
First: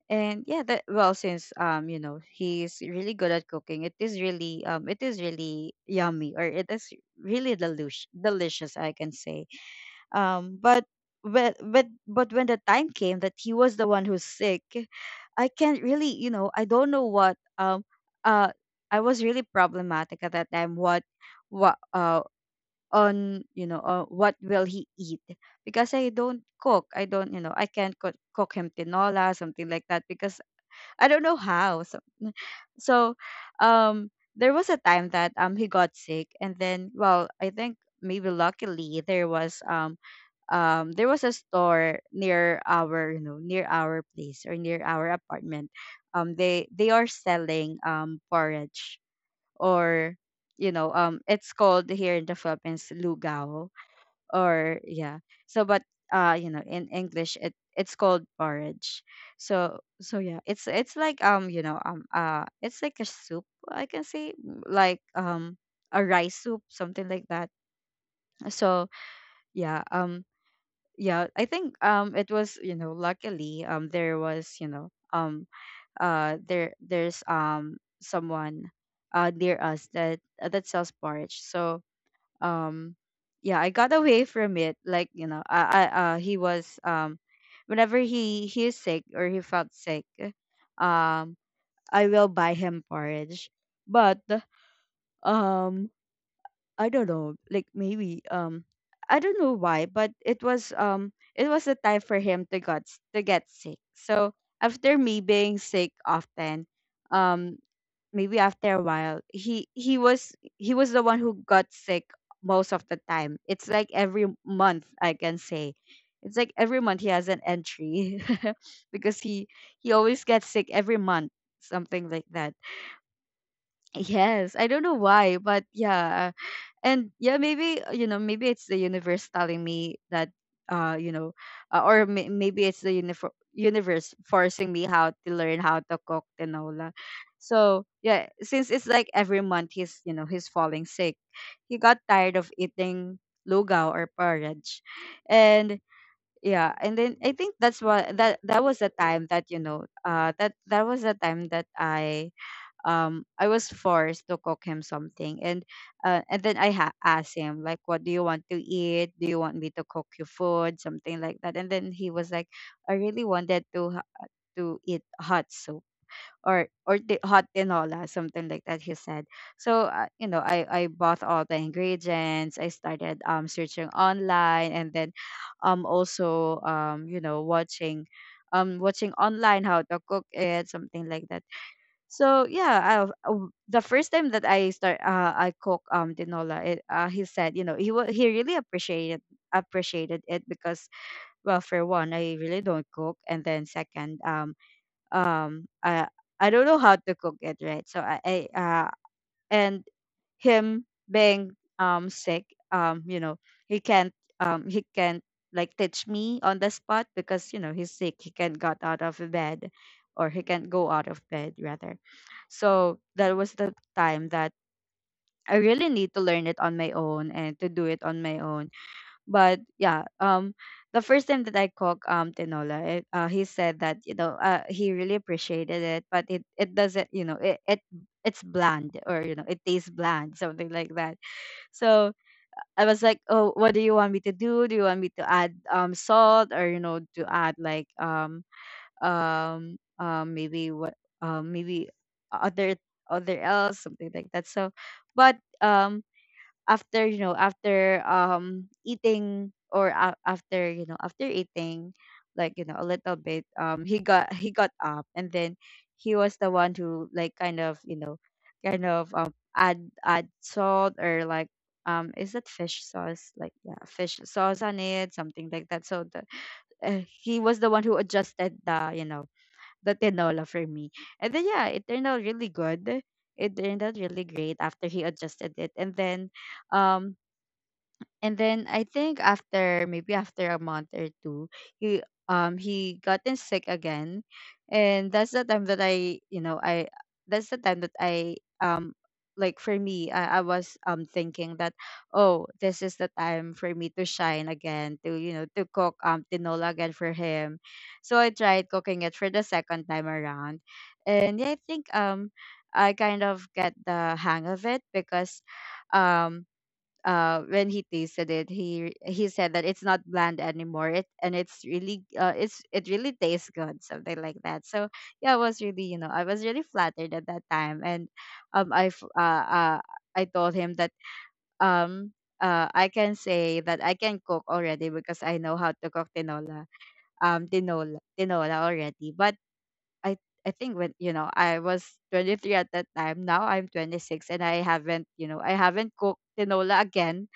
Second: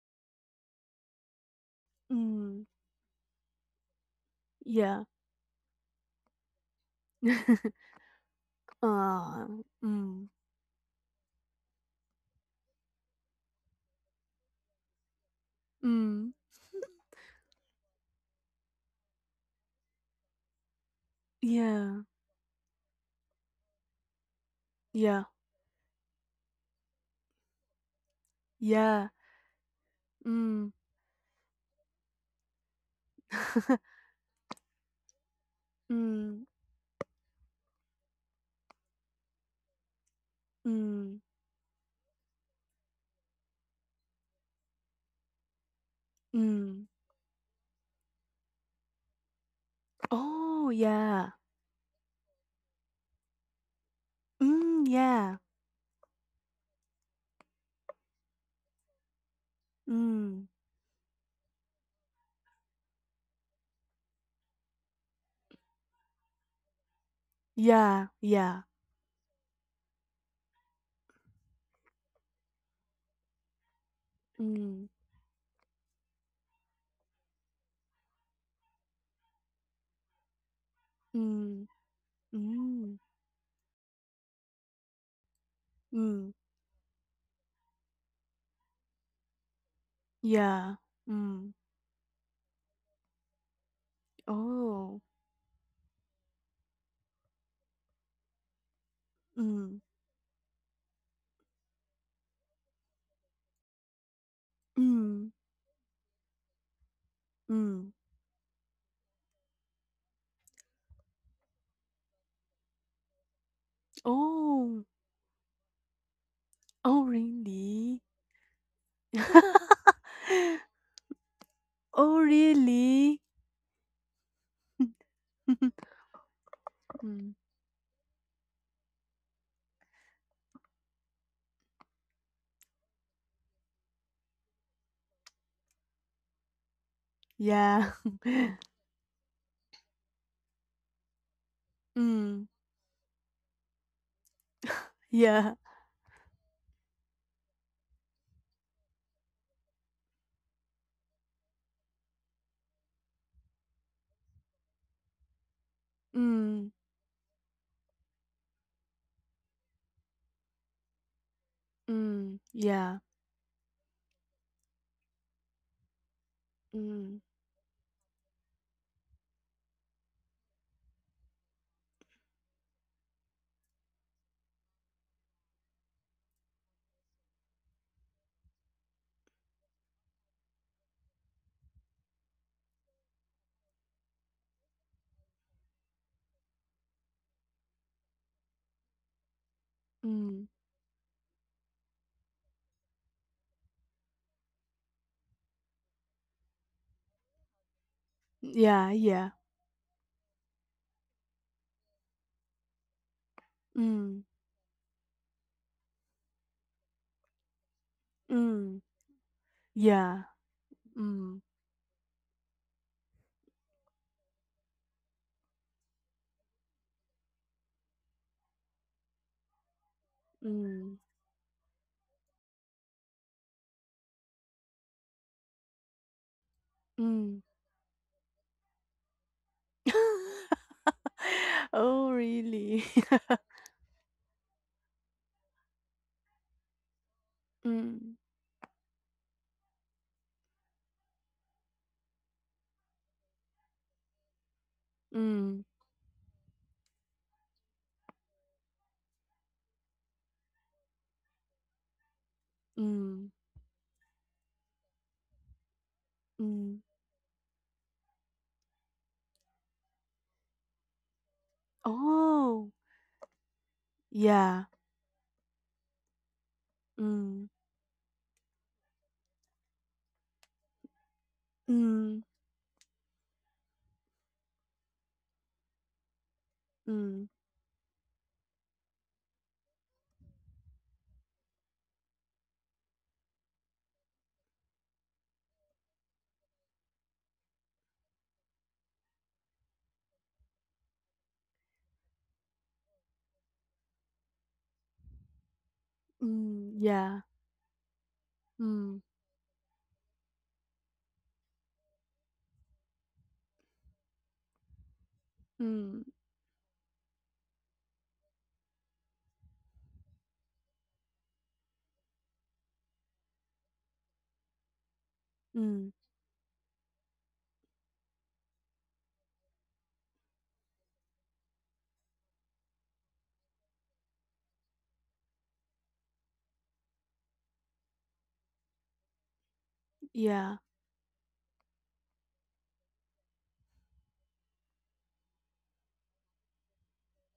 [SPEAKER 1] and yeah, that, well, since, you know,
[SPEAKER 2] mm.
[SPEAKER 1] he's really good at cooking, it
[SPEAKER 2] Yeah.
[SPEAKER 1] is really yummy, or it is really delus delicious, I can say.
[SPEAKER 2] Ah, mm,
[SPEAKER 1] Um but but but but when the time came that he was the one who's sick, I can't really, you
[SPEAKER 2] mm.
[SPEAKER 1] know, I don't know what, um, uh, I was really problematic at that time. what what
[SPEAKER 2] Yeah.
[SPEAKER 1] uh on you know, what will he eat,
[SPEAKER 2] Yeah.
[SPEAKER 1] because I don't cook, I don't, you know, I can't cook, cook him
[SPEAKER 2] Yeah.
[SPEAKER 1] tinola, something like that, because
[SPEAKER 2] Mm.
[SPEAKER 1] I don't know how. So so um there was a time that he got sick,
[SPEAKER 2] Mm,
[SPEAKER 1] and then, well, I think maybe luckily there was, um, there was
[SPEAKER 2] mm,
[SPEAKER 1] a store near our, you know, near our place or near our apartment. They
[SPEAKER 2] mm.
[SPEAKER 1] are selling porridge, or, you
[SPEAKER 2] Oh,
[SPEAKER 1] know,
[SPEAKER 2] yeah.
[SPEAKER 1] it's called here in the Philippines lugao, or
[SPEAKER 2] Mm,
[SPEAKER 1] yeah.
[SPEAKER 2] yeah.
[SPEAKER 1] So but, you know, in English it's called porridge. So yeah,
[SPEAKER 2] Mm.
[SPEAKER 1] it's, it's like, you know, um, it's like a soup, I can say. Like, a rice soup, something like that.
[SPEAKER 2] Yeah. Yeah.
[SPEAKER 1] So yeah, yeah, I think, it was, you know, luckily, there was, you know,
[SPEAKER 2] Mm,
[SPEAKER 1] um, there's someone near us that, that sells porridge.
[SPEAKER 2] mm,
[SPEAKER 1] So, um,
[SPEAKER 2] mm,
[SPEAKER 1] yeah, I got away from it. Like, you know, I,
[SPEAKER 2] mm.
[SPEAKER 1] he was, um, whenever he is sick or he felt sick,
[SPEAKER 2] Yeah.
[SPEAKER 1] um,
[SPEAKER 2] Mm.
[SPEAKER 1] I will buy him porridge. But,
[SPEAKER 2] Oh,
[SPEAKER 1] um, I don't know, like maybe, um, I don't know
[SPEAKER 2] mm,
[SPEAKER 1] why, but it was, it was the time for him to to get sick. So after me
[SPEAKER 2] mm,
[SPEAKER 1] being sick often, um,
[SPEAKER 2] mm.
[SPEAKER 1] maybe after a while, he was the one who got sick most of the time. It's like every month,
[SPEAKER 2] Oh,
[SPEAKER 1] I can say. It's like every month
[SPEAKER 2] oh,
[SPEAKER 1] he has an
[SPEAKER 2] really?
[SPEAKER 1] entry. Because he always gets sick every month, something
[SPEAKER 2] Oh,
[SPEAKER 1] like that.
[SPEAKER 2] really?
[SPEAKER 1] Yes, I don't know why, but yeah. And yeah,
[SPEAKER 2] Mm,
[SPEAKER 1] maybe, you know, maybe it's the universe telling me that, uh, you know, or maybe it's the universe forcing me how to learn how to cook tinola. So
[SPEAKER 2] yeah.
[SPEAKER 1] yeah, since it's like every month he's, you know, he's falling sick, he got tired
[SPEAKER 2] Mm,
[SPEAKER 1] of eating lugaw or porridge.
[SPEAKER 2] yeah.
[SPEAKER 1] And yeah and then I think that that was the time that, you know, uh, that that was the time that I, um, I was forced to cook him something. And, and then
[SPEAKER 2] Mm,
[SPEAKER 1] I asked him, like, what do you want to eat, do you want me to cook you food, something like that. And then he was
[SPEAKER 2] mm,
[SPEAKER 1] like,
[SPEAKER 2] yeah.
[SPEAKER 1] I really wanted to to eat hot soup, or the
[SPEAKER 2] Mm,
[SPEAKER 1] hot tinola, something like that, he said. So, you know, I bought all the ingredients. I started searching online, and then, also you know, watching, watching online how to cook it, something like that. So yeah, I, the first time that I start I cook tinola, it, he said, you know, he really appreciated, appreciated it,
[SPEAKER 2] mm,
[SPEAKER 1] because, well, for one, I really don't cook, and then second, um, I don't know how to cook it, right, so I uh
[SPEAKER 2] yeah, yeah.
[SPEAKER 1] and him being sick, you know, he can't,
[SPEAKER 2] Mm,
[SPEAKER 1] um, he can't, like, teach me on the spot because, you know, he's sick, he can't got
[SPEAKER 2] mm,
[SPEAKER 1] out of bed, or
[SPEAKER 2] yeah.
[SPEAKER 1] he can't go out of
[SPEAKER 2] Mm,
[SPEAKER 1] bed, rather. So that was the time that I really need to learn it on my own and to do it on my own. But yeah, um, the
[SPEAKER 2] mm,
[SPEAKER 1] first time that I cook tinola, it, he said that, you know, he really appreciated it, but it doesn't, you know,
[SPEAKER 2] mm.
[SPEAKER 1] it, it's bland, or, you know, it tastes bland, something like that. So
[SPEAKER 2] Oh,
[SPEAKER 1] I
[SPEAKER 2] really?
[SPEAKER 1] was like, "Oh, what do you want me to do? Do you want me to add salt, or, you know, to add like,
[SPEAKER 2] Mm,
[SPEAKER 1] um, maybe what, maybe other, other else, something like that." So, but
[SPEAKER 2] mm,
[SPEAKER 1] um, after, you know, after eating, or a, after, you know, after eating, like, you know, a little
[SPEAKER 2] mm,
[SPEAKER 1] bit, um, he got up, and then he was the one
[SPEAKER 2] mm.
[SPEAKER 1] who, like, kind of, you know, kind of, um, add, add salt, or like, um, is that
[SPEAKER 2] Oh,
[SPEAKER 1] fish sauce, like, yeah, fish sauce
[SPEAKER 2] yeah.
[SPEAKER 1] on it, something like that. So the, he
[SPEAKER 2] Mm,
[SPEAKER 1] was the one who adjusted the, you know, the tinola for me, and then yeah, it turned
[SPEAKER 2] mm,
[SPEAKER 1] out really good. It turned out really great after he adjusted it. And then, um,
[SPEAKER 2] mm,
[SPEAKER 1] and then I think after maybe after a month or two, he, um, he gotten sick again, and that's the time that I, you know, I, that's the time that I, um, like, for me, I was, um, thinking that, oh, this is the time for me to shine again, to, you know, to cook
[SPEAKER 2] mm,
[SPEAKER 1] tinola again for
[SPEAKER 2] yeah,
[SPEAKER 1] him. So I tried
[SPEAKER 2] mm,
[SPEAKER 1] cooking it for the second time around, and yeah, I think, um, I kind of get the hang of it, because,
[SPEAKER 2] mm,
[SPEAKER 1] um, uh, when he tasted it, he said that it's not bland anymore, it, and it's really, uh, it's, it really tastes good, something like that. So yeah, I was really,
[SPEAKER 2] mm,
[SPEAKER 1] you know, I was really flattered at that time. And, um, I I told him that, um, uh, I can say that I can cook already because I know how to cook tinola, um, tinola already. But i I
[SPEAKER 2] yeah,
[SPEAKER 1] think when, you know, I was 23 at that time. Now I'm 26, and I haven't, you know, I haven't cooked tinola again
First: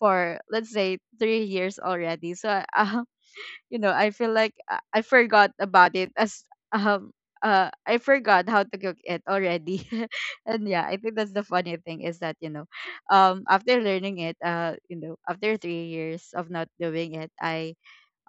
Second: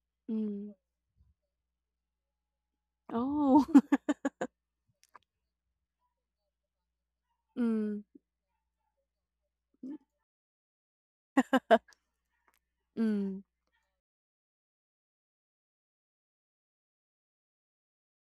[SPEAKER 1] for, let's
[SPEAKER 2] mm.
[SPEAKER 1] say, 3 years already. So
[SPEAKER 2] Oh,
[SPEAKER 1] you know, I feel like I forgot about it as, um, uh, I
[SPEAKER 2] mm,
[SPEAKER 1] forgot how to cook it already. And yeah, I think that's the funny thing, is that, you know,
[SPEAKER 2] mm,
[SPEAKER 1] um, after learning it, uh, you know, after 3 years of not doing it, I,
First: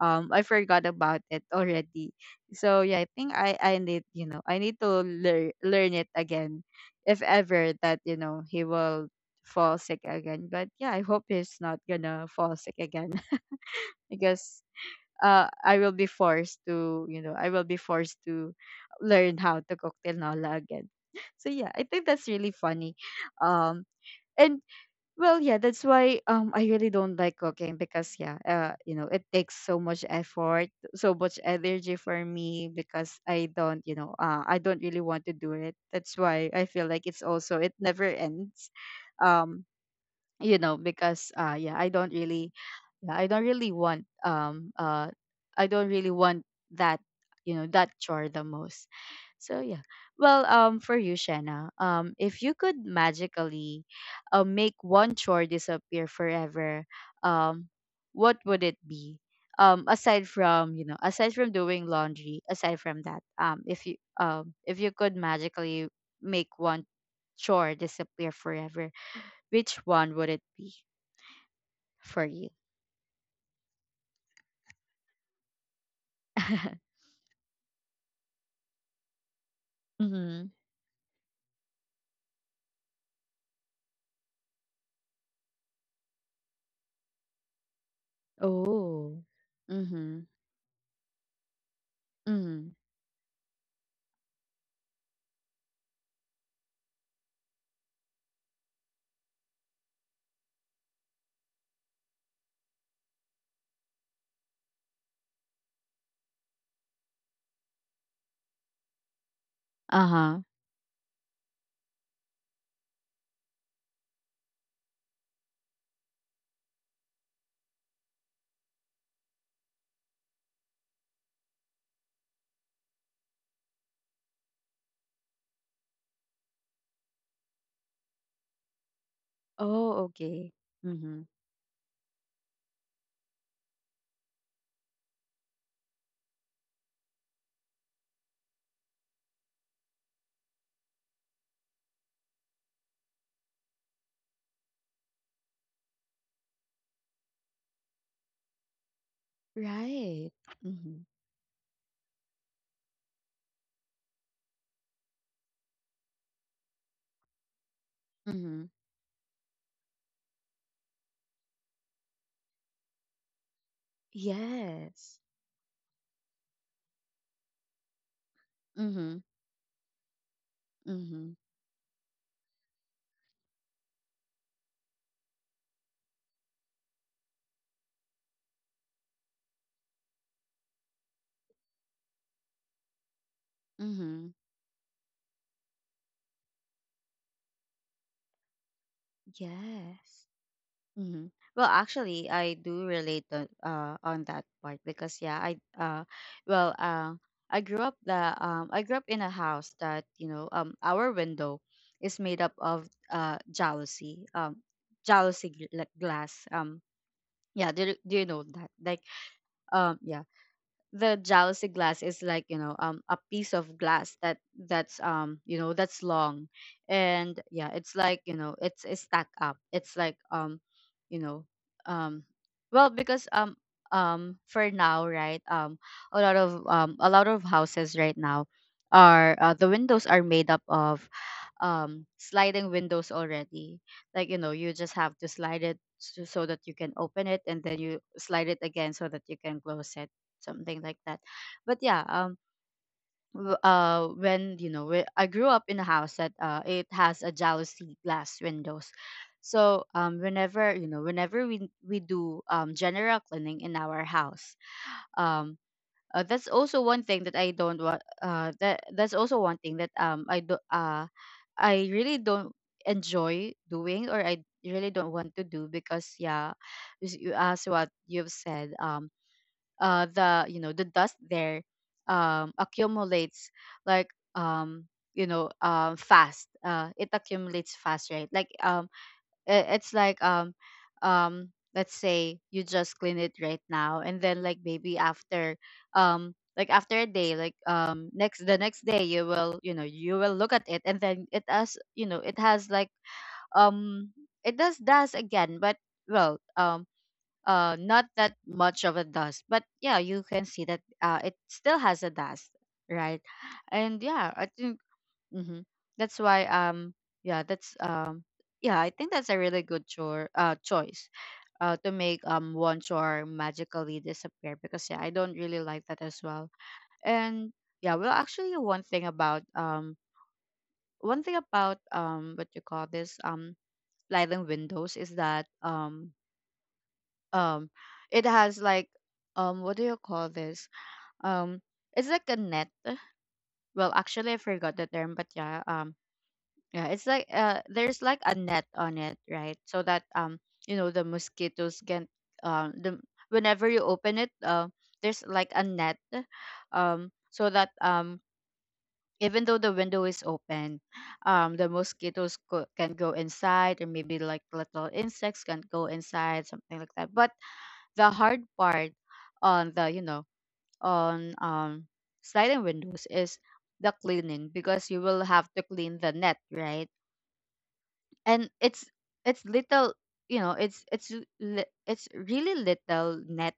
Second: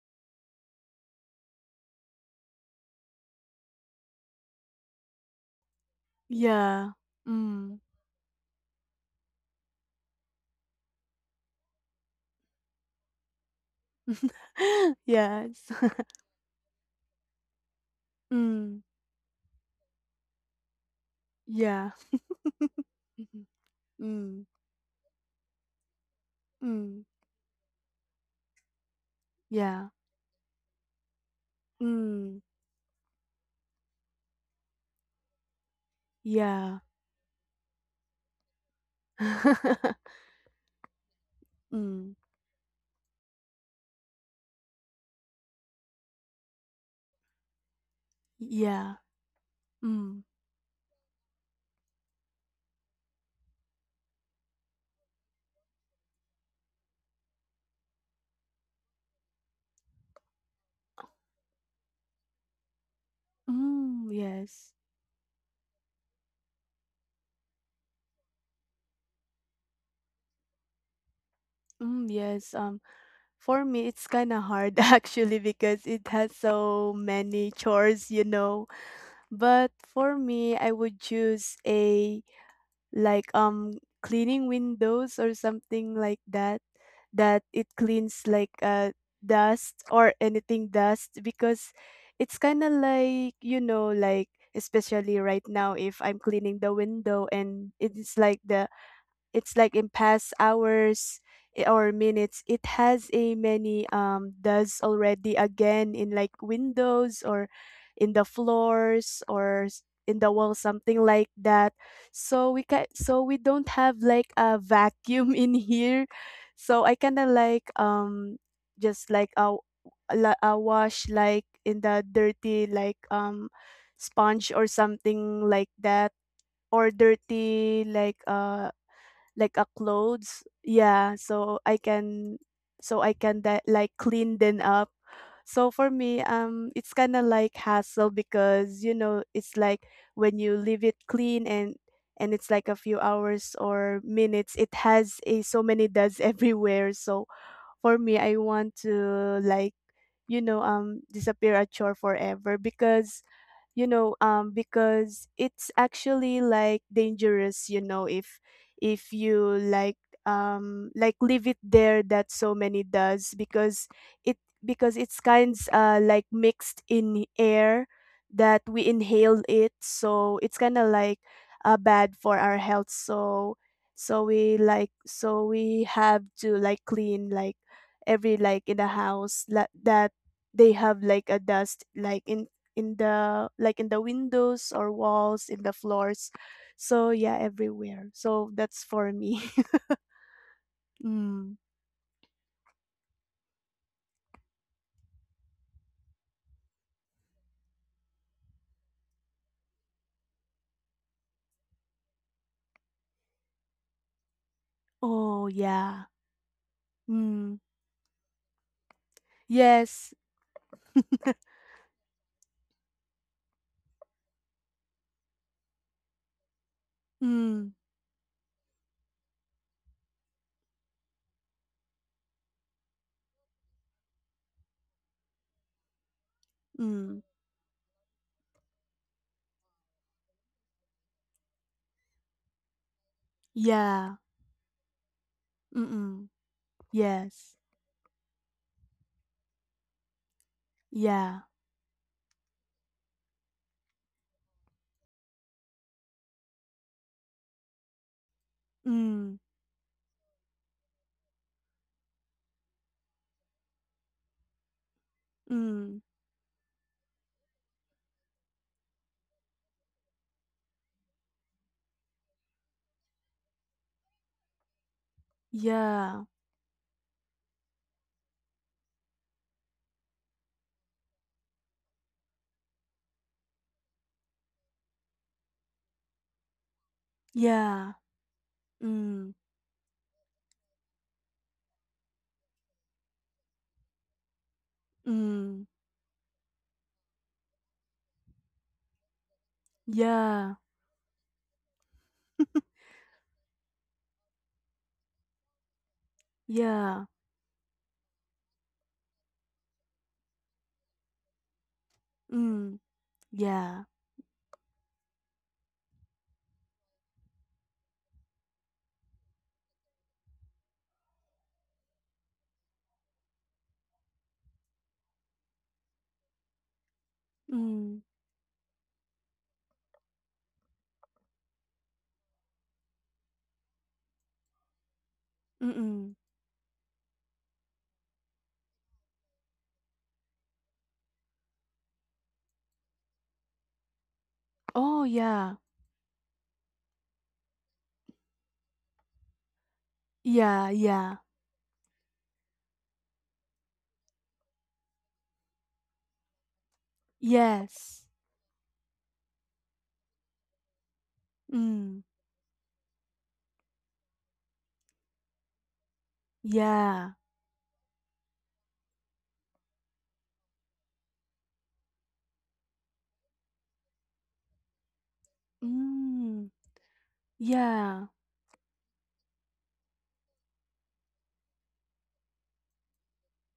[SPEAKER 1] um, I forgot about it already. So yeah, I think I need, you know, I need to learn, learn it again,
[SPEAKER 2] yeah,
[SPEAKER 1] if ever
[SPEAKER 2] mm,
[SPEAKER 1] that, you know, he will fall sick again. But yeah, I hope he's not gonna fall sick again. Because, uh,
[SPEAKER 2] yes,
[SPEAKER 1] I will be forced to, you know, I will be forced to
[SPEAKER 2] mm,
[SPEAKER 1] learn how to cook tinola again. So yeah, I
[SPEAKER 2] yeah,
[SPEAKER 1] think that's really funny.
[SPEAKER 2] mhm,
[SPEAKER 1] Um,
[SPEAKER 2] mm,
[SPEAKER 1] and, well, yeah, that's why, um, I really
[SPEAKER 2] mm,
[SPEAKER 1] don't like cooking, because yeah, uh, you know, it takes so
[SPEAKER 2] yeah,
[SPEAKER 1] much effort, so much energy for
[SPEAKER 2] mm,
[SPEAKER 1] me, because I don't, you know, uh, I don't really want to do it. That's why I
[SPEAKER 2] yeah,
[SPEAKER 1] feel like it's also it never ends. Um, you know, because, uh, yeah, I
[SPEAKER 2] mm,
[SPEAKER 1] don't really, yeah, I don't really want, um, I don't really want that, you know, that chore the
[SPEAKER 2] yeah,
[SPEAKER 1] most. So yeah.
[SPEAKER 2] mm,
[SPEAKER 1] Well, um, for you, Shanna, um, if you could magically, make one chore disappear forever, um, what would it be? Um, aside from, you know, aside from doing laundry, aside from that, um,
[SPEAKER 2] mm,
[SPEAKER 1] if you,
[SPEAKER 2] yes,
[SPEAKER 1] um, if you could magically make one chore disappear forever, which one would it be
[SPEAKER 2] mm, yes,
[SPEAKER 1] for you?
[SPEAKER 2] For me, it's kind of hard actually, because it has so many chores, you know. But for me, I would choose a like cleaning windows or something like that, that it cleans like
[SPEAKER 1] Oh.
[SPEAKER 2] dust or
[SPEAKER 1] Mhm.
[SPEAKER 2] anything dust, because it's kind of
[SPEAKER 1] Mhm.
[SPEAKER 2] like, you know, like, especially right now, if I'm cleaning the window and it's like the, it's like in past hours, or minutes, it has a many does already again in like windows, or in the floors, or in the wall,
[SPEAKER 1] Uh-huh.
[SPEAKER 2] something like that. So we can, so we don't have like a vacuum in here. So I kind of like, just like a, a wash, like in the dirty like sponge or something like that, or dirty like a
[SPEAKER 1] Oh,
[SPEAKER 2] clothes,
[SPEAKER 1] okay.
[SPEAKER 2] yeah, so
[SPEAKER 1] Mhm.
[SPEAKER 2] I can, so I can that like clean them up. So for me, it's kind of like hassle, because you know it's like when you leave it clean and it's like a few hours or minutes, it has a so many dust everywhere. So for me, I want to like, you know,
[SPEAKER 1] Right. Mhm.
[SPEAKER 2] disappear a chore forever, because you know because it's actually like dangerous, you know,
[SPEAKER 1] Mhm.
[SPEAKER 2] if you like, like leave it there, that so many does, because it, because it's
[SPEAKER 1] Yes.
[SPEAKER 2] kinds like mixed in air that we
[SPEAKER 1] Mhm.
[SPEAKER 2] inhale it, so it's kind of like
[SPEAKER 1] Mhm.
[SPEAKER 2] bad for our health. So so we like, so we have to like clean, like every like in the house, that they have like a dust, like in the, like in the
[SPEAKER 1] Mhm.
[SPEAKER 2] windows or walls, in the floors, so yeah, everywhere. So that's for me.
[SPEAKER 1] Yes. Mhm. Well,
[SPEAKER 2] Mm.
[SPEAKER 1] actually, I do relate on that part because yeah, I uh, well, uh, I grew up the I grew up in a house that, you know, um, our window is made up of jealousy, jealousy
[SPEAKER 2] Oh
[SPEAKER 1] like
[SPEAKER 2] yeah.
[SPEAKER 1] glass, um. Yeah,
[SPEAKER 2] Mm.
[SPEAKER 1] do, do you know that? Like, yeah,
[SPEAKER 2] Yes.
[SPEAKER 1] the jealousy glass is like, you know, a piece of glass that that's, you know, that's long, and yeah,
[SPEAKER 2] Mm.
[SPEAKER 1] it's like, you know, it's stacked up. It's like, you know, um, well, because, for now, right, a lot
[SPEAKER 2] Mm.
[SPEAKER 1] of houses right now are, the windows are made up of sliding windows already,
[SPEAKER 2] Yeah.
[SPEAKER 1] like, you know, you just have to slide it so
[SPEAKER 2] Mm-mm.
[SPEAKER 1] so that you can open it and
[SPEAKER 2] Yes.
[SPEAKER 1] then you slide it again so that you can close it, something like that.
[SPEAKER 2] Yeah.
[SPEAKER 1] But yeah, um, when, you know, we, I grew up in a house that, uh, it has a jealousy glass windows.
[SPEAKER 2] Mm.
[SPEAKER 1] So, um, whenever, you know, whenever we do general cleaning in our house, um,
[SPEAKER 2] Mm.
[SPEAKER 1] that's also one thing that I don't want. That's also one thing that I do. I really don't enjoy doing, or I really don't want to do, because
[SPEAKER 2] Yeah.
[SPEAKER 1] yeah, as what you've said, the you know the dust there, accumulates like um fast. It accumulates
[SPEAKER 2] Yeah.
[SPEAKER 1] fast, right? Like,
[SPEAKER 2] Mm.
[SPEAKER 1] I- it's like let's say you just clean it right now, and then like maybe after,
[SPEAKER 2] Mm.
[SPEAKER 1] like after a day, next the next day you will look at
[SPEAKER 2] Yeah.
[SPEAKER 1] it, and then it has you know it has like um it does dust again, but well,
[SPEAKER 2] Yeah.
[SPEAKER 1] not that much of a dust. But yeah, you can see that, it still has a dust,
[SPEAKER 2] Mm.
[SPEAKER 1] right?
[SPEAKER 2] Yeah.
[SPEAKER 1] And yeah, I think. Mm-hmm. That's why, yeah, that's— yeah, I think that's a really good chore choice, to make, one chore magically disappear, because yeah, I don't really like that as well. And yeah.
[SPEAKER 2] Mm.
[SPEAKER 1] Well, actually, one thing about— what you call this, sliding windows, is that,
[SPEAKER 2] Mm-mm.
[SPEAKER 1] um it has, like, what do you call this, um it's like a net. Well, actually, I forgot the
[SPEAKER 2] Oh,
[SPEAKER 1] term, but
[SPEAKER 2] yeah.
[SPEAKER 1] yeah. Yeah, it's like, there's like a net on it, right? So that,
[SPEAKER 2] Yeah,
[SPEAKER 1] the
[SPEAKER 2] yeah.
[SPEAKER 1] mosquitoes can— the whenever you open it, there's like a net, so that,
[SPEAKER 2] Yes.
[SPEAKER 1] even though the window is open, the
[SPEAKER 2] Mm.
[SPEAKER 1] can go inside, or maybe like little insects can go inside, something like that.
[SPEAKER 2] Yeah.
[SPEAKER 1] But the hard part on— the you know on sliding windows is the cleaning, because you will have to clean the net,
[SPEAKER 2] Mm.
[SPEAKER 1] right?
[SPEAKER 2] Yeah.
[SPEAKER 1] And it's little, you know it's it's it's really little net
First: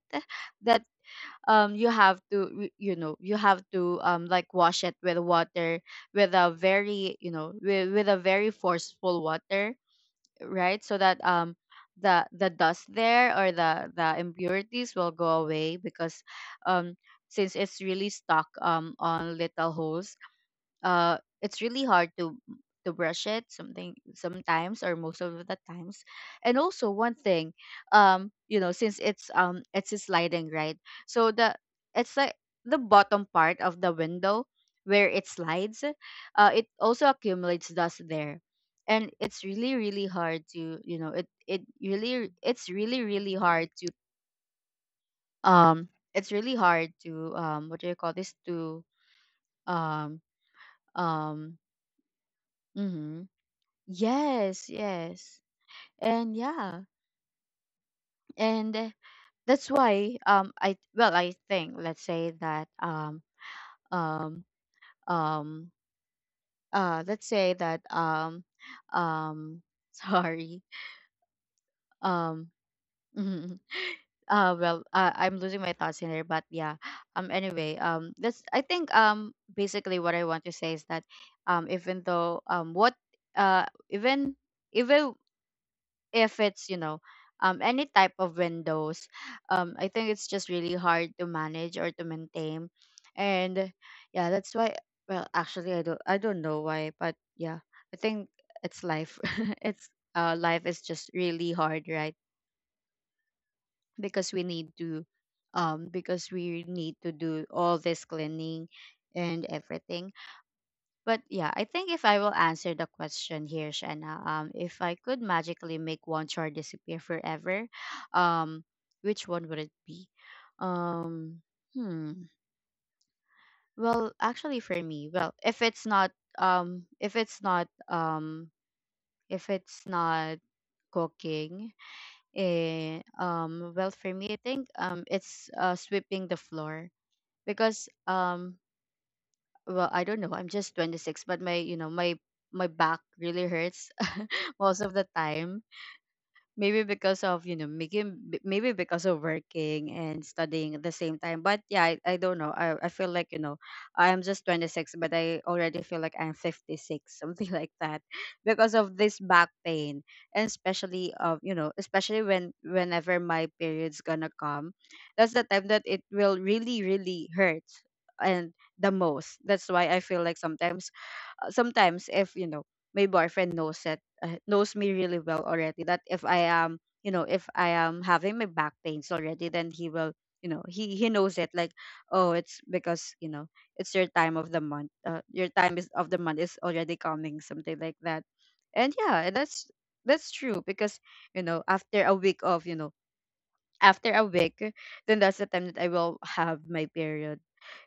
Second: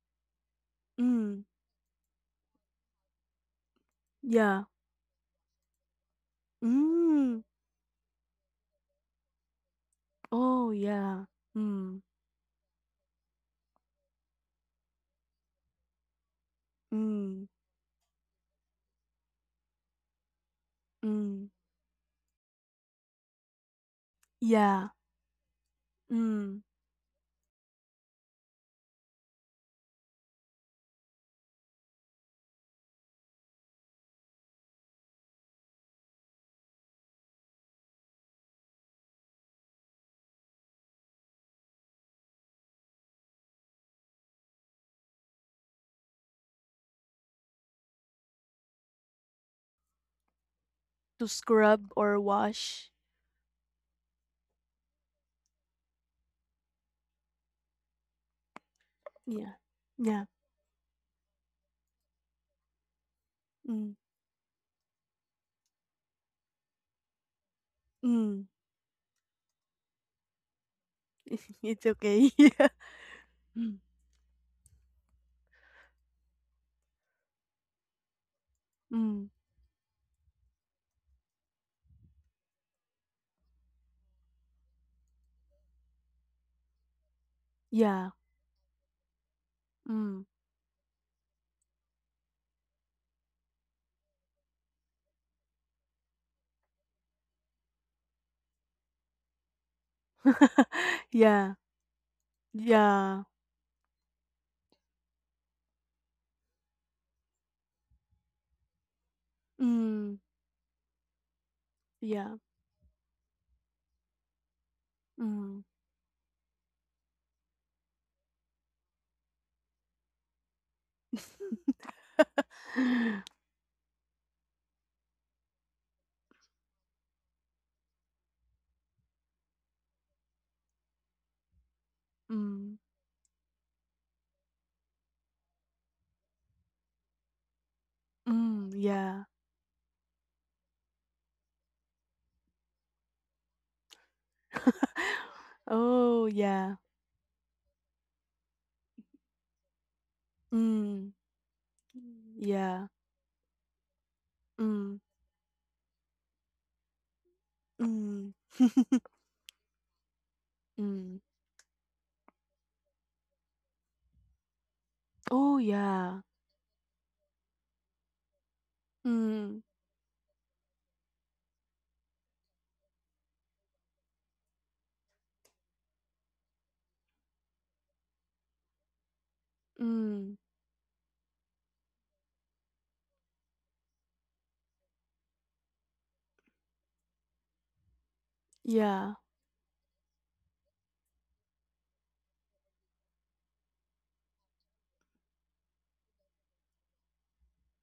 [SPEAKER 1] that,
[SPEAKER 2] Mm.
[SPEAKER 1] you have to, like,
[SPEAKER 2] Yeah.
[SPEAKER 1] wash it with water, with a very—
[SPEAKER 2] Mm.
[SPEAKER 1] with a very forceful water,
[SPEAKER 2] Oh,
[SPEAKER 1] right, so that,
[SPEAKER 2] yeah. Mm.
[SPEAKER 1] the dust there, or the impurities, will go away, because, um
[SPEAKER 2] Mm.
[SPEAKER 1] since it's really stuck, on little holes,
[SPEAKER 2] Mm.
[SPEAKER 1] it's really hard to brush it, something, sometimes,
[SPEAKER 2] Yeah.
[SPEAKER 1] or most of the times. And
[SPEAKER 2] Mm.
[SPEAKER 1] also, one thing, since it's a sliding, right? So the it's like the bottom part of the window, where it slides, it also accumulates dust there. And it's really, really hard to— um it's really hard to, what do you call this, to, um
[SPEAKER 2] To
[SPEAKER 1] um
[SPEAKER 2] scrub or wash.
[SPEAKER 1] mhm. Yes, yes. And yeah. And,
[SPEAKER 2] Yeah.
[SPEAKER 1] that's
[SPEAKER 2] Yeah.
[SPEAKER 1] why, I— well, I think, let's say that,
[SPEAKER 2] Mm.
[SPEAKER 1] um um let's say that,
[SPEAKER 2] Mm.
[SPEAKER 1] um sorry.
[SPEAKER 2] It's okay.
[SPEAKER 1] Um
[SPEAKER 2] Yeah. Mm.
[SPEAKER 1] well, I'm losing my thoughts in there, but yeah. Anyway, that's— I think,
[SPEAKER 2] Mm.
[SPEAKER 1] basically what I want to say is that, even though, what even even if it's, you know, any
[SPEAKER 2] Yeah.
[SPEAKER 1] type of windows, I think it's
[SPEAKER 2] Mm.
[SPEAKER 1] just really hard to manage, or to maintain. And yeah, that's why— well, actually, I don't know why, but yeah, I think it's life. It's— life is just really
[SPEAKER 2] Yeah.
[SPEAKER 1] hard, right?
[SPEAKER 2] Yeah.
[SPEAKER 1] Because we need to do all this cleaning, and everything.
[SPEAKER 2] Mm.
[SPEAKER 1] But yeah, I think if I will
[SPEAKER 2] Yeah.
[SPEAKER 1] answer the question here, Shanna, if I could
[SPEAKER 2] Mm.
[SPEAKER 1] magically make one chore disappear forever, um, which one would it be? Um, hmm. Well, actually, for me, well, um, if it's not, um, if it's not cooking,
[SPEAKER 2] Mm.
[SPEAKER 1] well, for me, I think, it's, sweeping the floor, because,
[SPEAKER 2] Mm. Yeah.
[SPEAKER 1] well, I don't know, I'm just 26, but my— my back really hurts most of the time,
[SPEAKER 2] Oh, yeah.
[SPEAKER 1] maybe because of— maybe because of working and studying at the
[SPEAKER 2] Mm.
[SPEAKER 1] same time. But yeah, I don't know,
[SPEAKER 2] Yeah.
[SPEAKER 1] I feel like, you know, I'm just 26,
[SPEAKER 2] Mm.
[SPEAKER 1] but I already feel like I'm 56, something like that,
[SPEAKER 2] Mm.
[SPEAKER 1] because of this back pain. And especially
[SPEAKER 2] Mm.
[SPEAKER 1] of— especially when, whenever my period's gonna come, that's the
[SPEAKER 2] Oh,
[SPEAKER 1] time that it
[SPEAKER 2] yeah.
[SPEAKER 1] will really, really hurt. And the most—
[SPEAKER 2] Mm.
[SPEAKER 1] that's why I feel like sometimes. Sometimes if, you know, my boyfriend knows that, knows me really well already, that if I am, if I am having my back pains already, then he will—
[SPEAKER 2] Mm.
[SPEAKER 1] you know, he knows it like, oh, it's because, you know, it's your time of the month. Your time— is of the month is already coming, something like that. And
[SPEAKER 2] Yeah.
[SPEAKER 1] yeah. And that's— that's true because, you know, after a week of— you know after a week then that's the time that I will have my period.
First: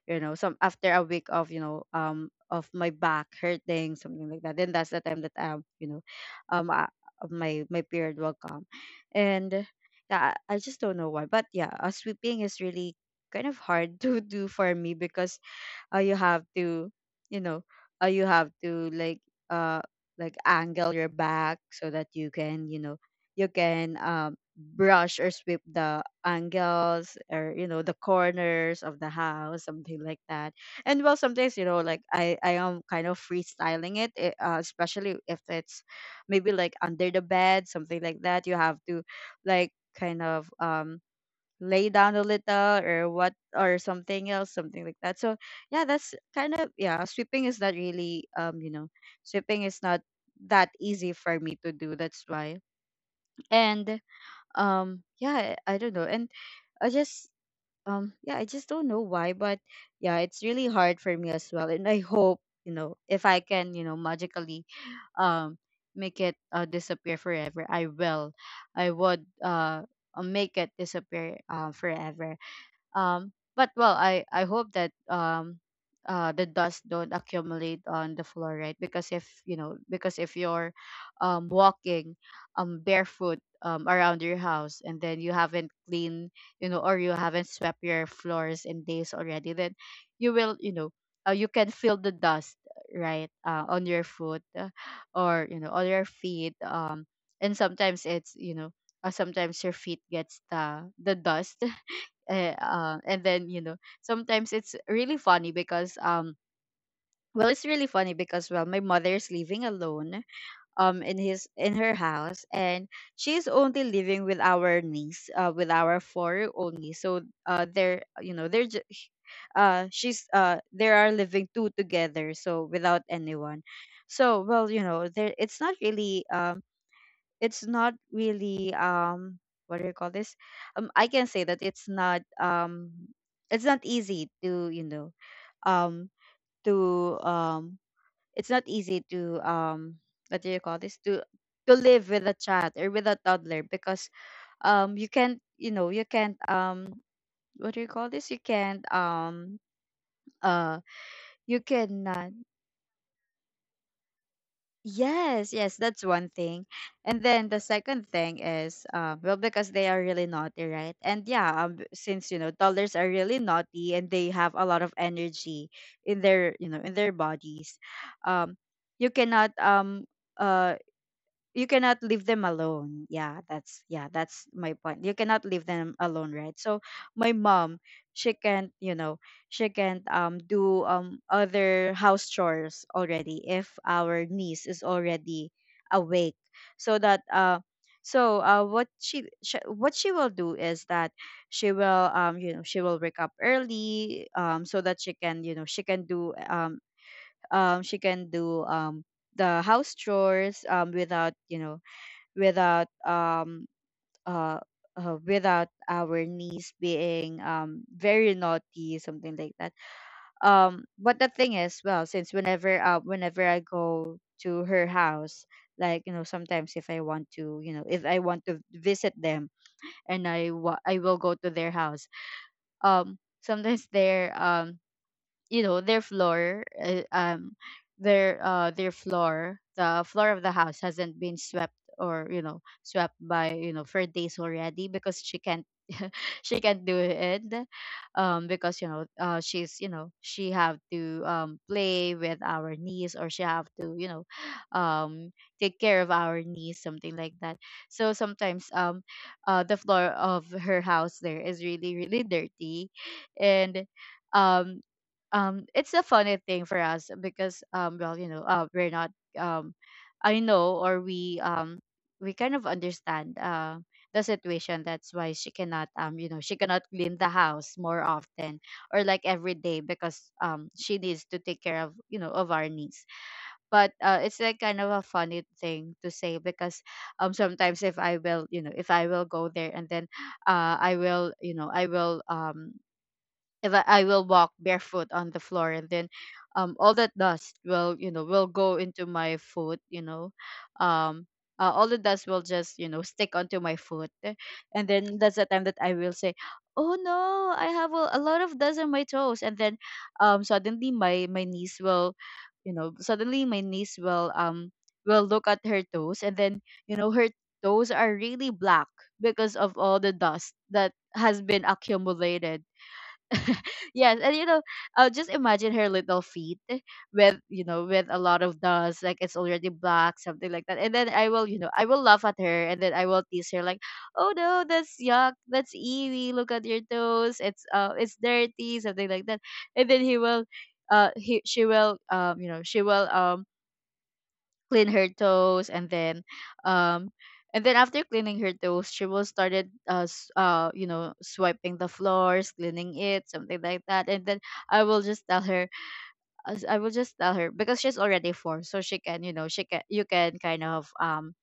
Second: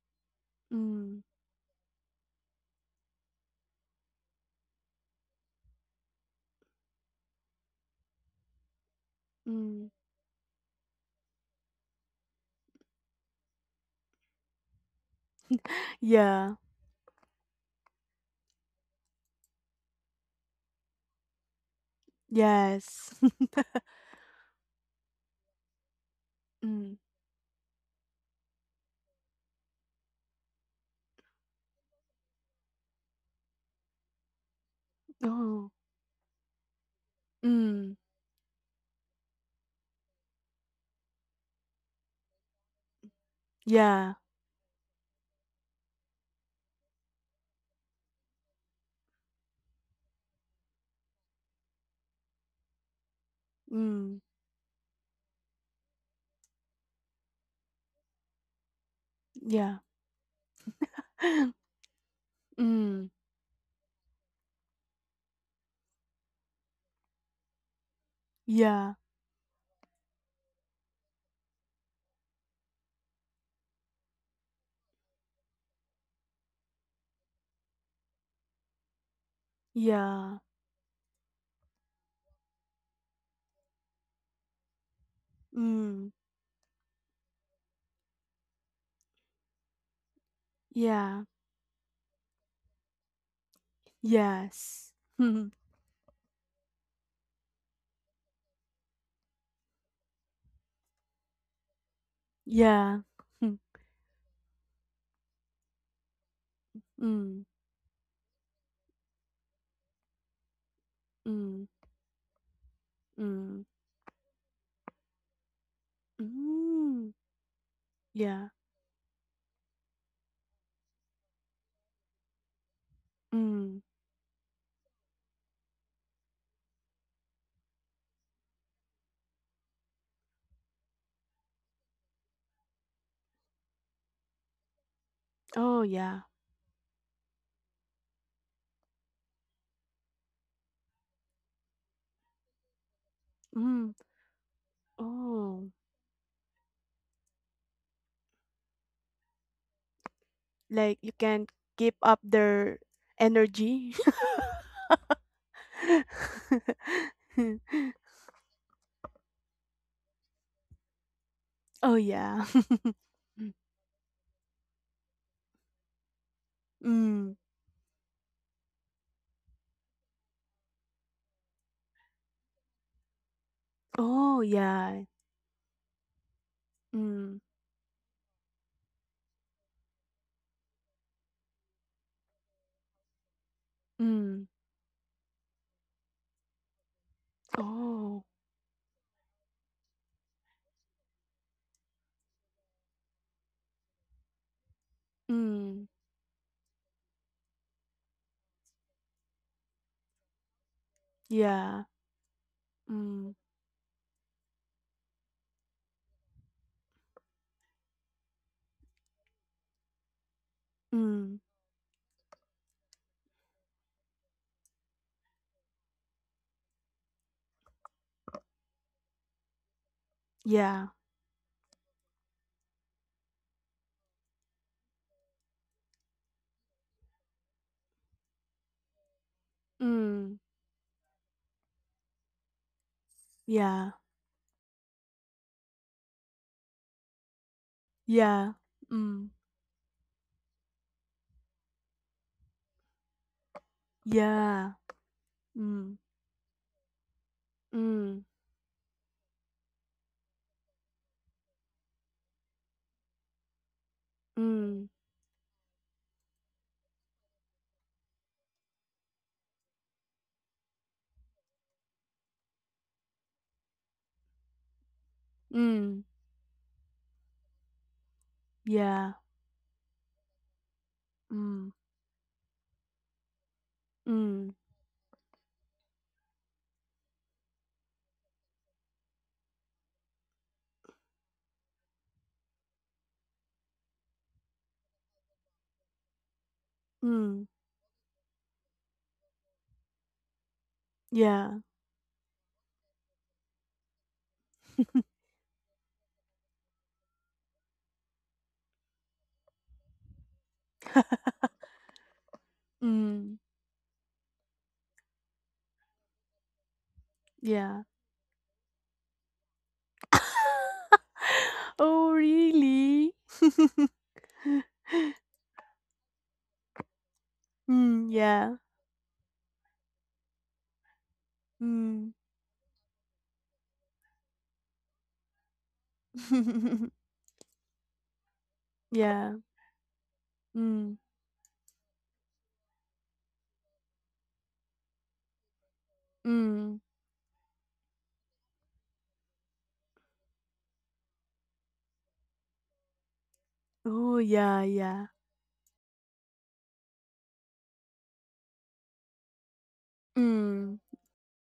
[SPEAKER 1] You know, some after a
[SPEAKER 2] Mm.
[SPEAKER 1] week of, of my back hurting, something like that, then that's the time that, um uh, my period will come. And
[SPEAKER 2] Mm.
[SPEAKER 1] yeah, I just don't know why, but yeah, sweeping is really kind of hard to do for me, because, you have
[SPEAKER 2] Yeah.
[SPEAKER 1] to— you know, you have to, like, uh like, angle your back, so that you can— you know,
[SPEAKER 2] Yes.
[SPEAKER 1] you can brush or sweep the
[SPEAKER 2] Mm.
[SPEAKER 1] angles, or, you know, the corners of the house, something like that. And, well, sometimes, you know, like, I am kind of freestyling it, especially if
[SPEAKER 2] Oh.
[SPEAKER 1] it's maybe like under the bed,
[SPEAKER 2] Mm.
[SPEAKER 1] something like that. You have to, like, kind of, lay down a little, or what, or
[SPEAKER 2] Yeah.
[SPEAKER 1] something else, something like that. So yeah, that's kind of— yeah, sweeping is not really, sweeping is not that easy for me to do, that's why. And,
[SPEAKER 2] Mm.
[SPEAKER 1] yeah, I don't know. And I just, yeah, I just don't know why, but
[SPEAKER 2] Yeah.
[SPEAKER 1] yeah, it's really hard for me as well. And I hope, you know,
[SPEAKER 2] Mm.
[SPEAKER 1] if I can, you know, magically, um make it, disappear forever, I will— i
[SPEAKER 2] Yeah.
[SPEAKER 1] would uh uh, make it disappear, forever. But well, I hope that, the dust don't accumulate on the floor, right? Because if— you know, because if
[SPEAKER 2] Yeah.
[SPEAKER 1] you're, walking, barefoot, around your house, and then you haven't
[SPEAKER 2] Mm.
[SPEAKER 1] cleaned, you know, or you haven't swept your floors in days already, then you will, you know,
[SPEAKER 2] Yeah.
[SPEAKER 1] you can feel the dust, right, on your foot,
[SPEAKER 2] Yes.
[SPEAKER 1] or, you know, on your feet. And sometimes it's, you know. Sometimes your feet gets the dust uh,
[SPEAKER 2] Yeah.
[SPEAKER 1] and then, you know, sometimes it's really funny because,
[SPEAKER 2] Mm.
[SPEAKER 1] well, it's really funny because, well, my mother is living alone,
[SPEAKER 2] Mm.
[SPEAKER 1] in her house, and she's
[SPEAKER 2] Mm.
[SPEAKER 1] only living with our niece, with our four only.
[SPEAKER 2] Mm.
[SPEAKER 1] So, they're— you know,
[SPEAKER 2] Yeah.
[SPEAKER 1] she's they are living two together, so, without anyone.
[SPEAKER 2] Mm.
[SPEAKER 1] So, well, you know, there it's not really, it's not really, what do you call this. I can say that it's not, it's not easy to, you know,
[SPEAKER 2] Oh,
[SPEAKER 1] um
[SPEAKER 2] yeah.
[SPEAKER 1] to it's not easy to, what do you call this, to live with a child or with a toddler,
[SPEAKER 2] Mm.
[SPEAKER 1] because, you can't, you
[SPEAKER 2] Oh,
[SPEAKER 1] know, you can't what do you call this, you can't, uh
[SPEAKER 2] like you can
[SPEAKER 1] you
[SPEAKER 2] keep up
[SPEAKER 1] cannot.
[SPEAKER 2] their energy.
[SPEAKER 1] Yes, yes, that's one thing. And then the second thing is, well, because they are really naughty, right? And yeah,
[SPEAKER 2] Oh,
[SPEAKER 1] since, you
[SPEAKER 2] yeah.
[SPEAKER 1] know, toddlers are really naughty and they have a lot of energy in their, you know, in their
[SPEAKER 2] Mm.
[SPEAKER 1] bodies, um, you cannot, uh you cannot leave them alone. Yeah, that's— yeah,
[SPEAKER 2] Oh,
[SPEAKER 1] that's my point.
[SPEAKER 2] yeah.
[SPEAKER 1] You cannot leave them alone, right? So my
[SPEAKER 2] Mm.
[SPEAKER 1] mom, she can't, you know, she can't do, other house chores already, if our
[SPEAKER 2] Mm.
[SPEAKER 1] niece is already awake. So that
[SPEAKER 2] Oh.
[SPEAKER 1] so what she what she will do is that she will wake up early, so that she can she
[SPEAKER 2] Mm.
[SPEAKER 1] can do um she can do um the house chores, without
[SPEAKER 2] Yeah.
[SPEAKER 1] without
[SPEAKER 2] Mm.
[SPEAKER 1] um uh, without our niece being very naughty, something like that. But the
[SPEAKER 2] Mm.
[SPEAKER 1] thing is, well, since whenever I go to her house, like, sometimes if I want to, if I want to visit them, and
[SPEAKER 2] Yeah.
[SPEAKER 1] I will go to their house. Sometimes they're you know their floor the floor
[SPEAKER 2] Mm.
[SPEAKER 1] of the house hasn't been swept, or, swept, by you know
[SPEAKER 2] Yeah.
[SPEAKER 1] for days already, because she can't she can't do it,
[SPEAKER 2] Yeah.
[SPEAKER 1] because,
[SPEAKER 2] Mm.
[SPEAKER 1] she's, she have to play with our niece, or she have to,
[SPEAKER 2] Yeah.
[SPEAKER 1] um take care
[SPEAKER 2] Mm.
[SPEAKER 1] of our niece, something like that. So
[SPEAKER 2] Mm.
[SPEAKER 1] sometimes, the floor of her house there is really, really dirty. And um
[SPEAKER 2] Mm.
[SPEAKER 1] it's a funny thing for us, because, well, we're not, um I know, or we, we kind of understand the situation, that's why she cannot,
[SPEAKER 2] Mm.
[SPEAKER 1] she cannot clean the house more often, or
[SPEAKER 2] Yeah.
[SPEAKER 1] like every day, because she needs to take
[SPEAKER 2] Mm.
[SPEAKER 1] care of, of our needs. But it's
[SPEAKER 2] Mm.
[SPEAKER 1] like kind of a funny thing to say, because sometimes if I will, if I will go there, and then I will, I will, if I will walk barefoot on the floor, and then all that
[SPEAKER 2] Mm.
[SPEAKER 1] dust will, will go into my foot, um
[SPEAKER 2] Yeah.
[SPEAKER 1] all the dust will just, stick onto my foot, eh, and then that's the time that I will say, "Oh no, I have a lot of dust on my toes." And then suddenly my niece will, you know
[SPEAKER 2] Mm.
[SPEAKER 1] suddenly my niece will um will look at her toes, and then, her
[SPEAKER 2] Yeah.
[SPEAKER 1] toes are really black, because of all the dust that has been
[SPEAKER 2] Oh,
[SPEAKER 1] accumulated.
[SPEAKER 2] really?
[SPEAKER 1] Yes, and, just imagine her little feet with, with a
[SPEAKER 2] Mm,
[SPEAKER 1] lot of
[SPEAKER 2] yeah.
[SPEAKER 1] dust, like it's already black, something like that. And then I will, I will
[SPEAKER 2] Mm.
[SPEAKER 1] laugh at her, and then I will tease her like, "Oh no, that's yuck, that's ewy. Look at your toes. It's dirty," something like that.
[SPEAKER 2] Yeah.
[SPEAKER 1] And then he will,
[SPEAKER 2] Mm.
[SPEAKER 1] he she will, she will clean her toes,
[SPEAKER 2] Mm.
[SPEAKER 1] um and then after cleaning her toes she will started swiping the floors, cleaning it, something like that.
[SPEAKER 2] Oh,
[SPEAKER 1] And then
[SPEAKER 2] yeah,
[SPEAKER 1] I will
[SPEAKER 2] yeah.
[SPEAKER 1] just tell her, I will just tell her, because she's already four, so she can, she can, you can kind
[SPEAKER 2] Mm.
[SPEAKER 1] of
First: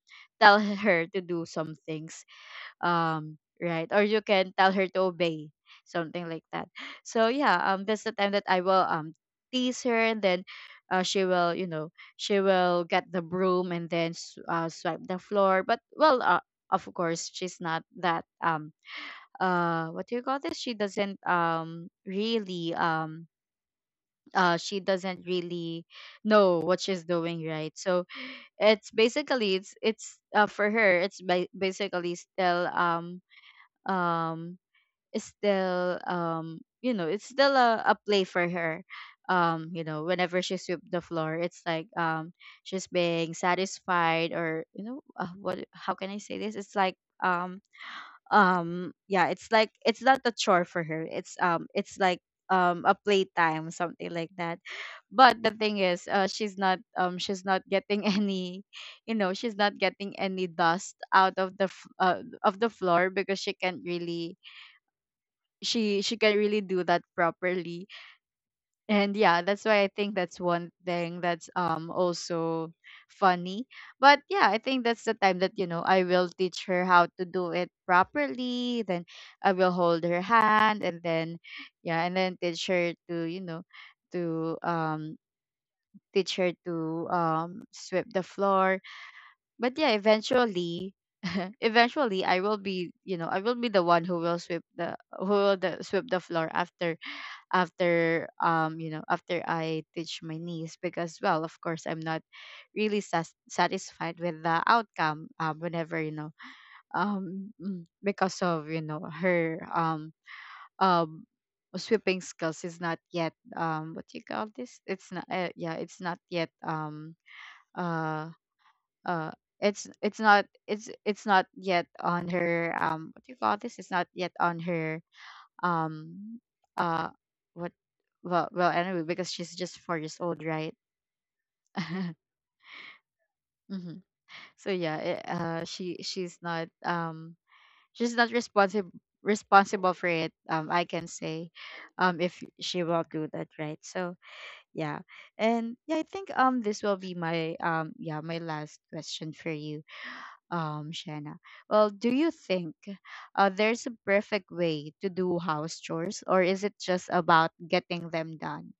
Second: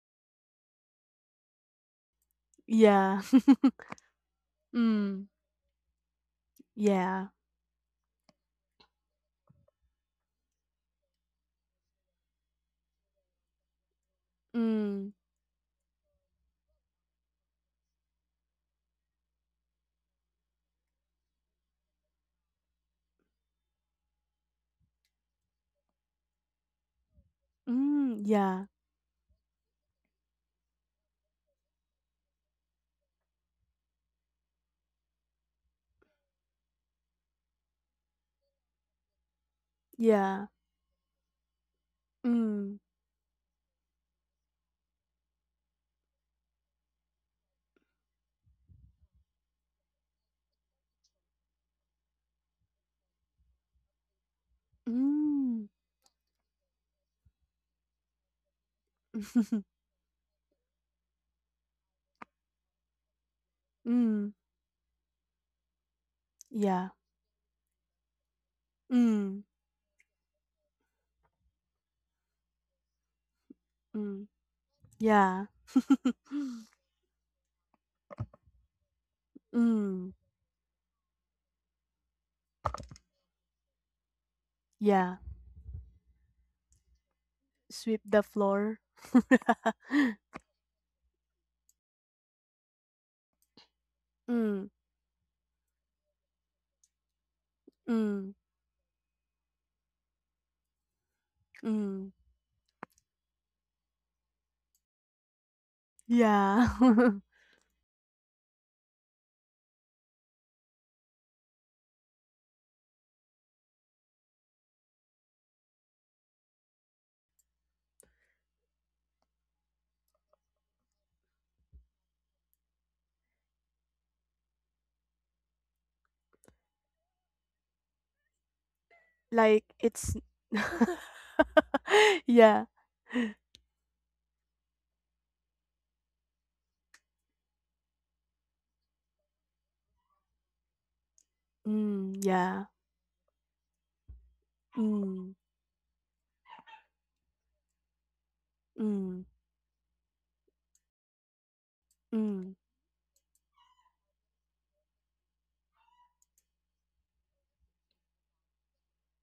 [SPEAKER 1] tell her to do some things,
[SPEAKER 2] Yeah.
[SPEAKER 1] right, or you can tell her to
[SPEAKER 2] Mm.
[SPEAKER 1] obey, something like that. So
[SPEAKER 2] Yeah.
[SPEAKER 1] yeah, that's the time that I will tease her, and then, she will, she will get the broom, and then, swipe
[SPEAKER 2] Mm.
[SPEAKER 1] the floor. But well, of course she's not that what do you call this, she doesn't really, she doesn't really know what she's doing, right? So
[SPEAKER 2] Mm. Yeah.
[SPEAKER 1] it's basically, it's for her it's basically still um is still, it's still a play for her. You know, whenever
[SPEAKER 2] Yeah.
[SPEAKER 1] she sweep the floor, it's like,
[SPEAKER 2] Mm.
[SPEAKER 1] she's being satisfied, or, what, how can I say this, it's like um yeah, it's like it's not a chore for her, it's like a playtime, something like that. But the
[SPEAKER 2] Mm.
[SPEAKER 1] thing is, she's not getting any, she's not getting any dust out of of the floor, because she can't
[SPEAKER 2] Mm.
[SPEAKER 1] really, she can
[SPEAKER 2] Yeah.
[SPEAKER 1] really do that properly.
[SPEAKER 2] Mm.
[SPEAKER 1] And yeah, that's why I think that's one thing that's also funny. But
[SPEAKER 2] Mm.
[SPEAKER 1] yeah, I think that's the time
[SPEAKER 2] Yeah.
[SPEAKER 1] that, I will teach her how to do it properly, then I will hold
[SPEAKER 2] Mm.
[SPEAKER 1] her hand, and then yeah, and then teach her to, to,
[SPEAKER 2] Yeah.
[SPEAKER 1] teach her to
[SPEAKER 2] Sweep
[SPEAKER 1] sweep
[SPEAKER 2] the
[SPEAKER 1] the
[SPEAKER 2] floor.
[SPEAKER 1] floor. But yeah, eventually, eventually I will be, I will be the one who will sweep
[SPEAKER 2] Mm.
[SPEAKER 1] the, who will, sweep the floor after, after,
[SPEAKER 2] Mm.
[SPEAKER 1] after I teach my niece. Because, well, of course I'm
[SPEAKER 2] Mm.
[SPEAKER 1] not really, satisfied with the outcome, whenever,
[SPEAKER 2] Yeah.
[SPEAKER 1] because of, her um sweeping skills is not yet, what do you call this, it's not, yeah it's not yet uh uh it's not it's it's not yet on her, what do you call this, it's not yet on her um uh what, well, well, anyway, because she's
[SPEAKER 2] Like,
[SPEAKER 1] just four
[SPEAKER 2] it's
[SPEAKER 1] years old, right?
[SPEAKER 2] Yeah.
[SPEAKER 1] Hmm. So yeah, she's not responsible, responsible for it, I can say,
[SPEAKER 2] Mm,
[SPEAKER 1] if
[SPEAKER 2] yeah.
[SPEAKER 1] she will do that, right? So yeah.
[SPEAKER 2] Mm,
[SPEAKER 1] And yeah, I think this will be my, yeah, my last
[SPEAKER 2] mm,
[SPEAKER 1] question for you, Shanna. Well, do you
[SPEAKER 2] mm,
[SPEAKER 1] think there's a perfect way to do house chores, or is it just about getting them done?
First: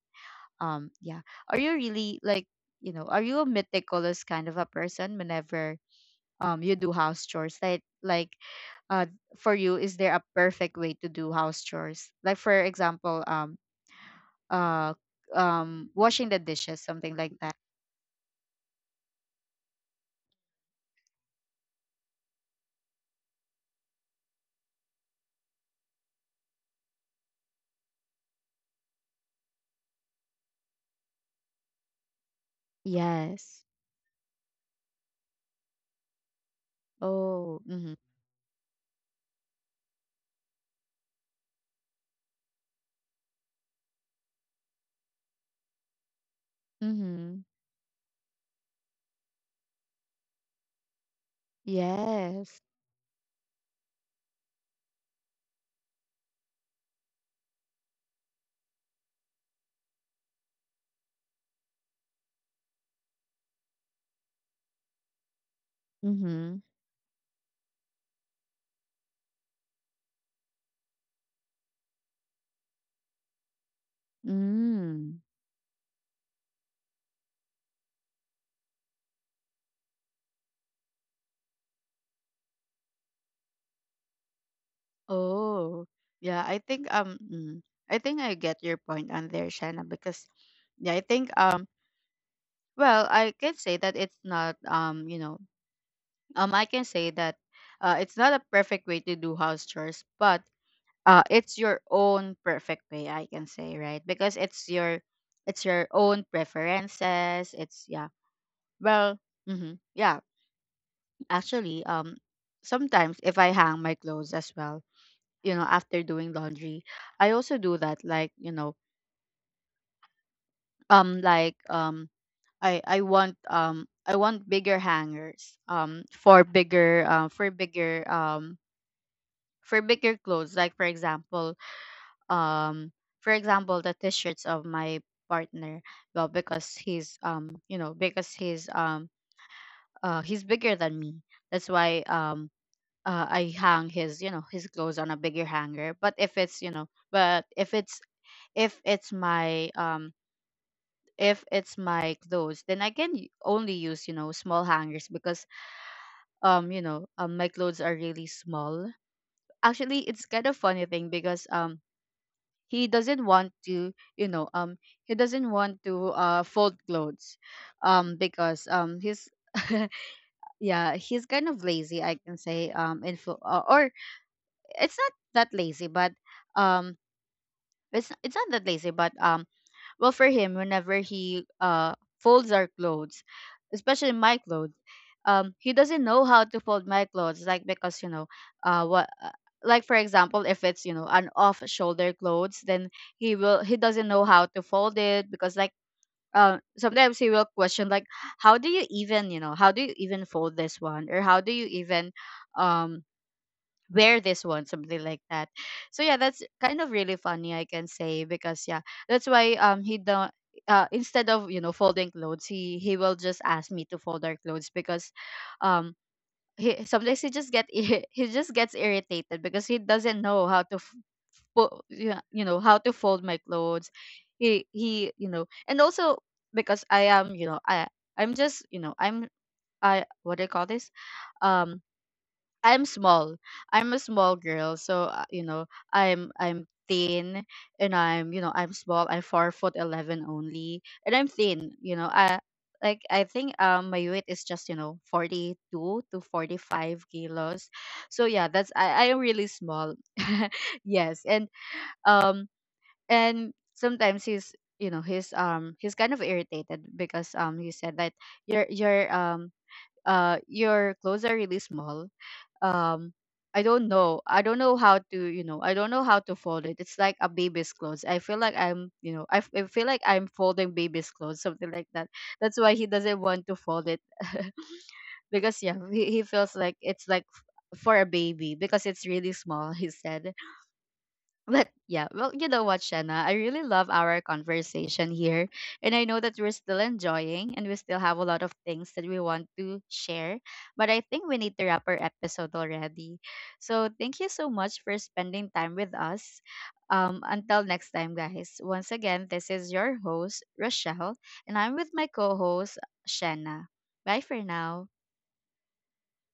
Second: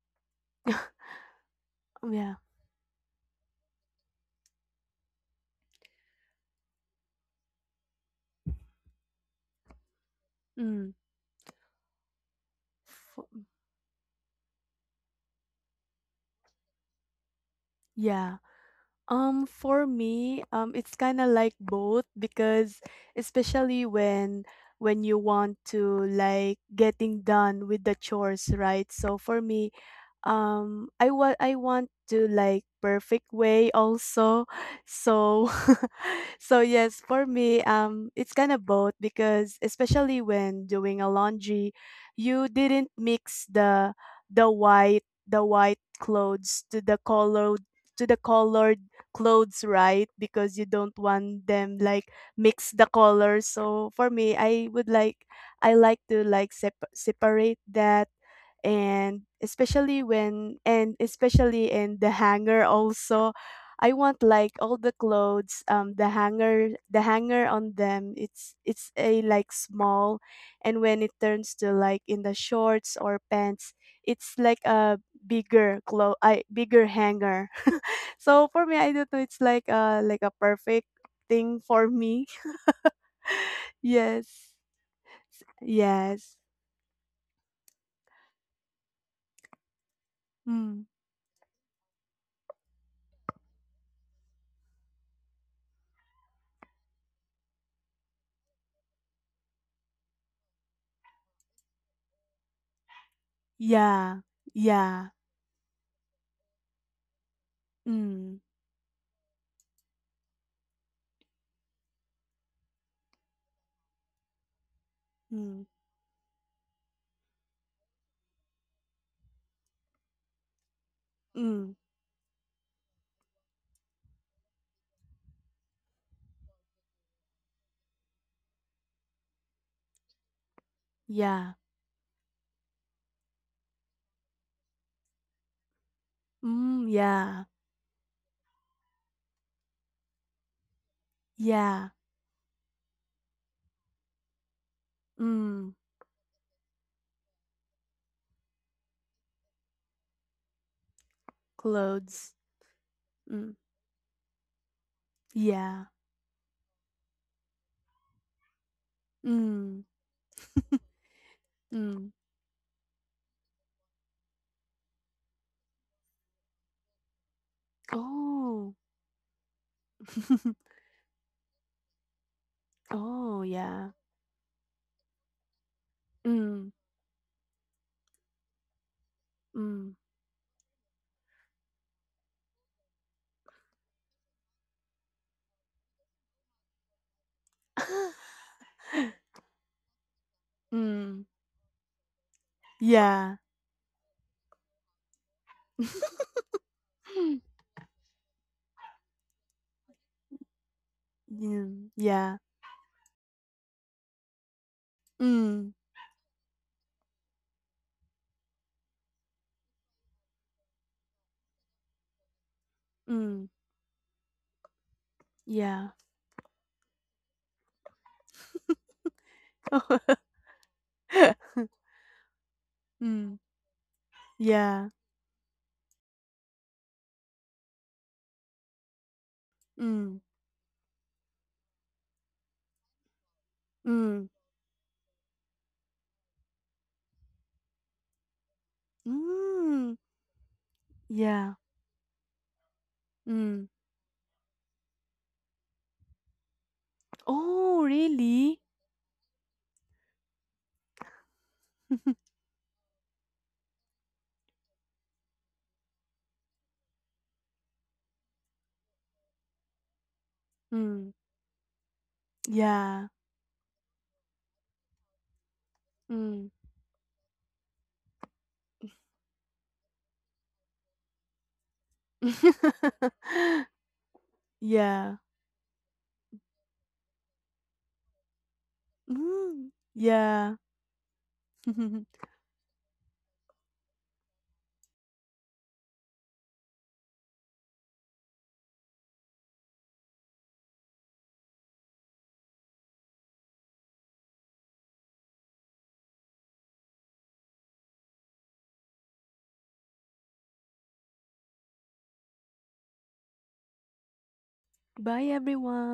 [SPEAKER 1] Yeah, are you really
[SPEAKER 2] yeah.
[SPEAKER 1] like, are you a meticulous kind of a person whenever you do house chores, like uh for you is there a perfect way to do
[SPEAKER 2] Mm.
[SPEAKER 1] house chores, like for example
[SPEAKER 2] F
[SPEAKER 1] uh washing the dishes, something like that?
[SPEAKER 2] Yeah. For me, it's kind of like both, because especially when you want to like getting done with the chores, right? So for me, I want to like
[SPEAKER 1] Yes.
[SPEAKER 2] perfect way also. So so yes,
[SPEAKER 1] Oh,
[SPEAKER 2] for
[SPEAKER 1] mm-hmm.
[SPEAKER 2] me, it's kind of both because, especially when doing a laundry, you didn't mix the, the white clothes to
[SPEAKER 1] Mm-hmm.
[SPEAKER 2] the colored, to the colored clothes, right? Because you don't want them like
[SPEAKER 1] Yes.
[SPEAKER 2] mix the colors. So for me, I would like, I like to like sep- separate that, and especially when, and especially in the hanger also, I want like all the clothes,
[SPEAKER 1] Mm-hmm.
[SPEAKER 2] the hanger on them. It's a like small, and when it turns to like in the shorts or pants, it's like
[SPEAKER 1] Mm.
[SPEAKER 2] a, bigger clo, I bigger hanger. So for me, I don't know, it's like a perfect thing for me. Yes.
[SPEAKER 1] Oh, yeah. I
[SPEAKER 2] Yes.
[SPEAKER 1] think I think I get your point on there, Shanna, because yeah, I
[SPEAKER 2] Mm.
[SPEAKER 1] think well, I can say that it's not, I can say that it's not a perfect way to do house chores, but it's your own perfect way, I can say, right? Because
[SPEAKER 2] Yeah.
[SPEAKER 1] it's your,
[SPEAKER 2] Yeah.
[SPEAKER 1] it's your own preferences. It's, yeah.
[SPEAKER 2] Mm.
[SPEAKER 1] Well, mhm. Yeah, actually, sometimes if I hang my clothes as well, after
[SPEAKER 2] Mm.
[SPEAKER 1] doing laundry, I also do that, like, um like
[SPEAKER 2] Mm.
[SPEAKER 1] um I want, I want bigger hangers, for bigger, for bigger clothes, like for
[SPEAKER 2] Yeah.
[SPEAKER 1] example, um for example the t-shirts of my partner. Well, because
[SPEAKER 2] Mm.
[SPEAKER 1] he's,
[SPEAKER 2] Yeah.
[SPEAKER 1] because he's bigger than me, that's why,
[SPEAKER 2] Yeah.
[SPEAKER 1] I hang his, his clothes on a bigger hanger. But
[SPEAKER 2] Mm.
[SPEAKER 1] if it's, but if it's, if it's my um if it's my clothes,
[SPEAKER 2] Clothes.
[SPEAKER 1] then I can only
[SPEAKER 2] Mm.
[SPEAKER 1] use, small hangers, because
[SPEAKER 2] Yeah.
[SPEAKER 1] my clothes are really small. Actually
[SPEAKER 2] Mm.
[SPEAKER 1] it's kind of funny thing, because
[SPEAKER 2] Mm.
[SPEAKER 1] he doesn't want to, he doesn't want to fold clothes, because
[SPEAKER 2] Oh.
[SPEAKER 1] he's, yeah, he's kind of lazy, I can say,
[SPEAKER 2] Oh
[SPEAKER 1] or
[SPEAKER 2] yeah.
[SPEAKER 1] it's not that lazy, but um
[SPEAKER 2] Mm.
[SPEAKER 1] it's not that lazy, but well, for
[SPEAKER 2] Mm.
[SPEAKER 1] him, whenever he folds our clothes, especially my clothes, he doesn't know how to fold my clothes. Like, because, uh, what, uh, like for example, if it's, an
[SPEAKER 2] Mm.
[SPEAKER 1] off-shoulder clothes, then he will, he
[SPEAKER 2] Yeah.
[SPEAKER 1] doesn't know how to fold it, because like. Sometimes he will question like, how do you even, how do you even fold this one, or how do you even
[SPEAKER 2] Mm. Yeah.
[SPEAKER 1] um wear this one, something like that. So
[SPEAKER 2] Mm.
[SPEAKER 1] yeah, that's kind of really funny, I can say, because yeah, that's why he don't, instead of, folding clothes, he will just ask me
[SPEAKER 2] Mm.
[SPEAKER 1] to fold our clothes, because um
[SPEAKER 2] Yeah.
[SPEAKER 1] he, sometimes he just get, he just gets irritated, because he doesn't know how to yeah, how to fold my
[SPEAKER 2] Mm.
[SPEAKER 1] clothes. He you
[SPEAKER 2] Yeah.
[SPEAKER 1] know, and also because I am, I'm just, I'm, I, what do I call
[SPEAKER 2] Mm.
[SPEAKER 1] this, um. I'm small. I'm a small girl,
[SPEAKER 2] Mm.
[SPEAKER 1] so, I'm thin, and I'm, I'm small. I'm 4 foot 11
[SPEAKER 2] Mm.
[SPEAKER 1] only, and I'm thin.
[SPEAKER 2] Yeah.
[SPEAKER 1] You know, I, like, I think my
[SPEAKER 2] Mm.
[SPEAKER 1] weight is just, 42 to 45 kilos.
[SPEAKER 2] Oh,
[SPEAKER 1] So yeah, that's,
[SPEAKER 2] really?
[SPEAKER 1] I am really small. Yes, um and sometimes he's, he's kind of irritated, because he said that your, your clothes are
[SPEAKER 2] Mm.
[SPEAKER 1] really small. um
[SPEAKER 2] Yeah.
[SPEAKER 1] I don't know. I don't know how to, I don't know how to fold it.
[SPEAKER 2] Mm.
[SPEAKER 1] It's like a baby's clothes. I feel like I'm, I feel like I'm folding baby's clothes, something like that. That's why he doesn't want to fold it.
[SPEAKER 2] Yeah.
[SPEAKER 1] Because yeah, he feels like it's like, for a baby, because it's really small, he
[SPEAKER 2] Mm.
[SPEAKER 1] said.
[SPEAKER 2] Yeah.
[SPEAKER 1] But yeah, well, you know what, Shanna? I really love our conversation here. And I know that we're still enjoying and we still have a lot of things that we want to share. But I think we need to wrap our episode already. So thank you so much for spending time with us. Until next time, guys. Once again, this is your host, Rochelle, and I'm with my co host, Shanna. Bye for now.
[SPEAKER 2] Bye, everyone.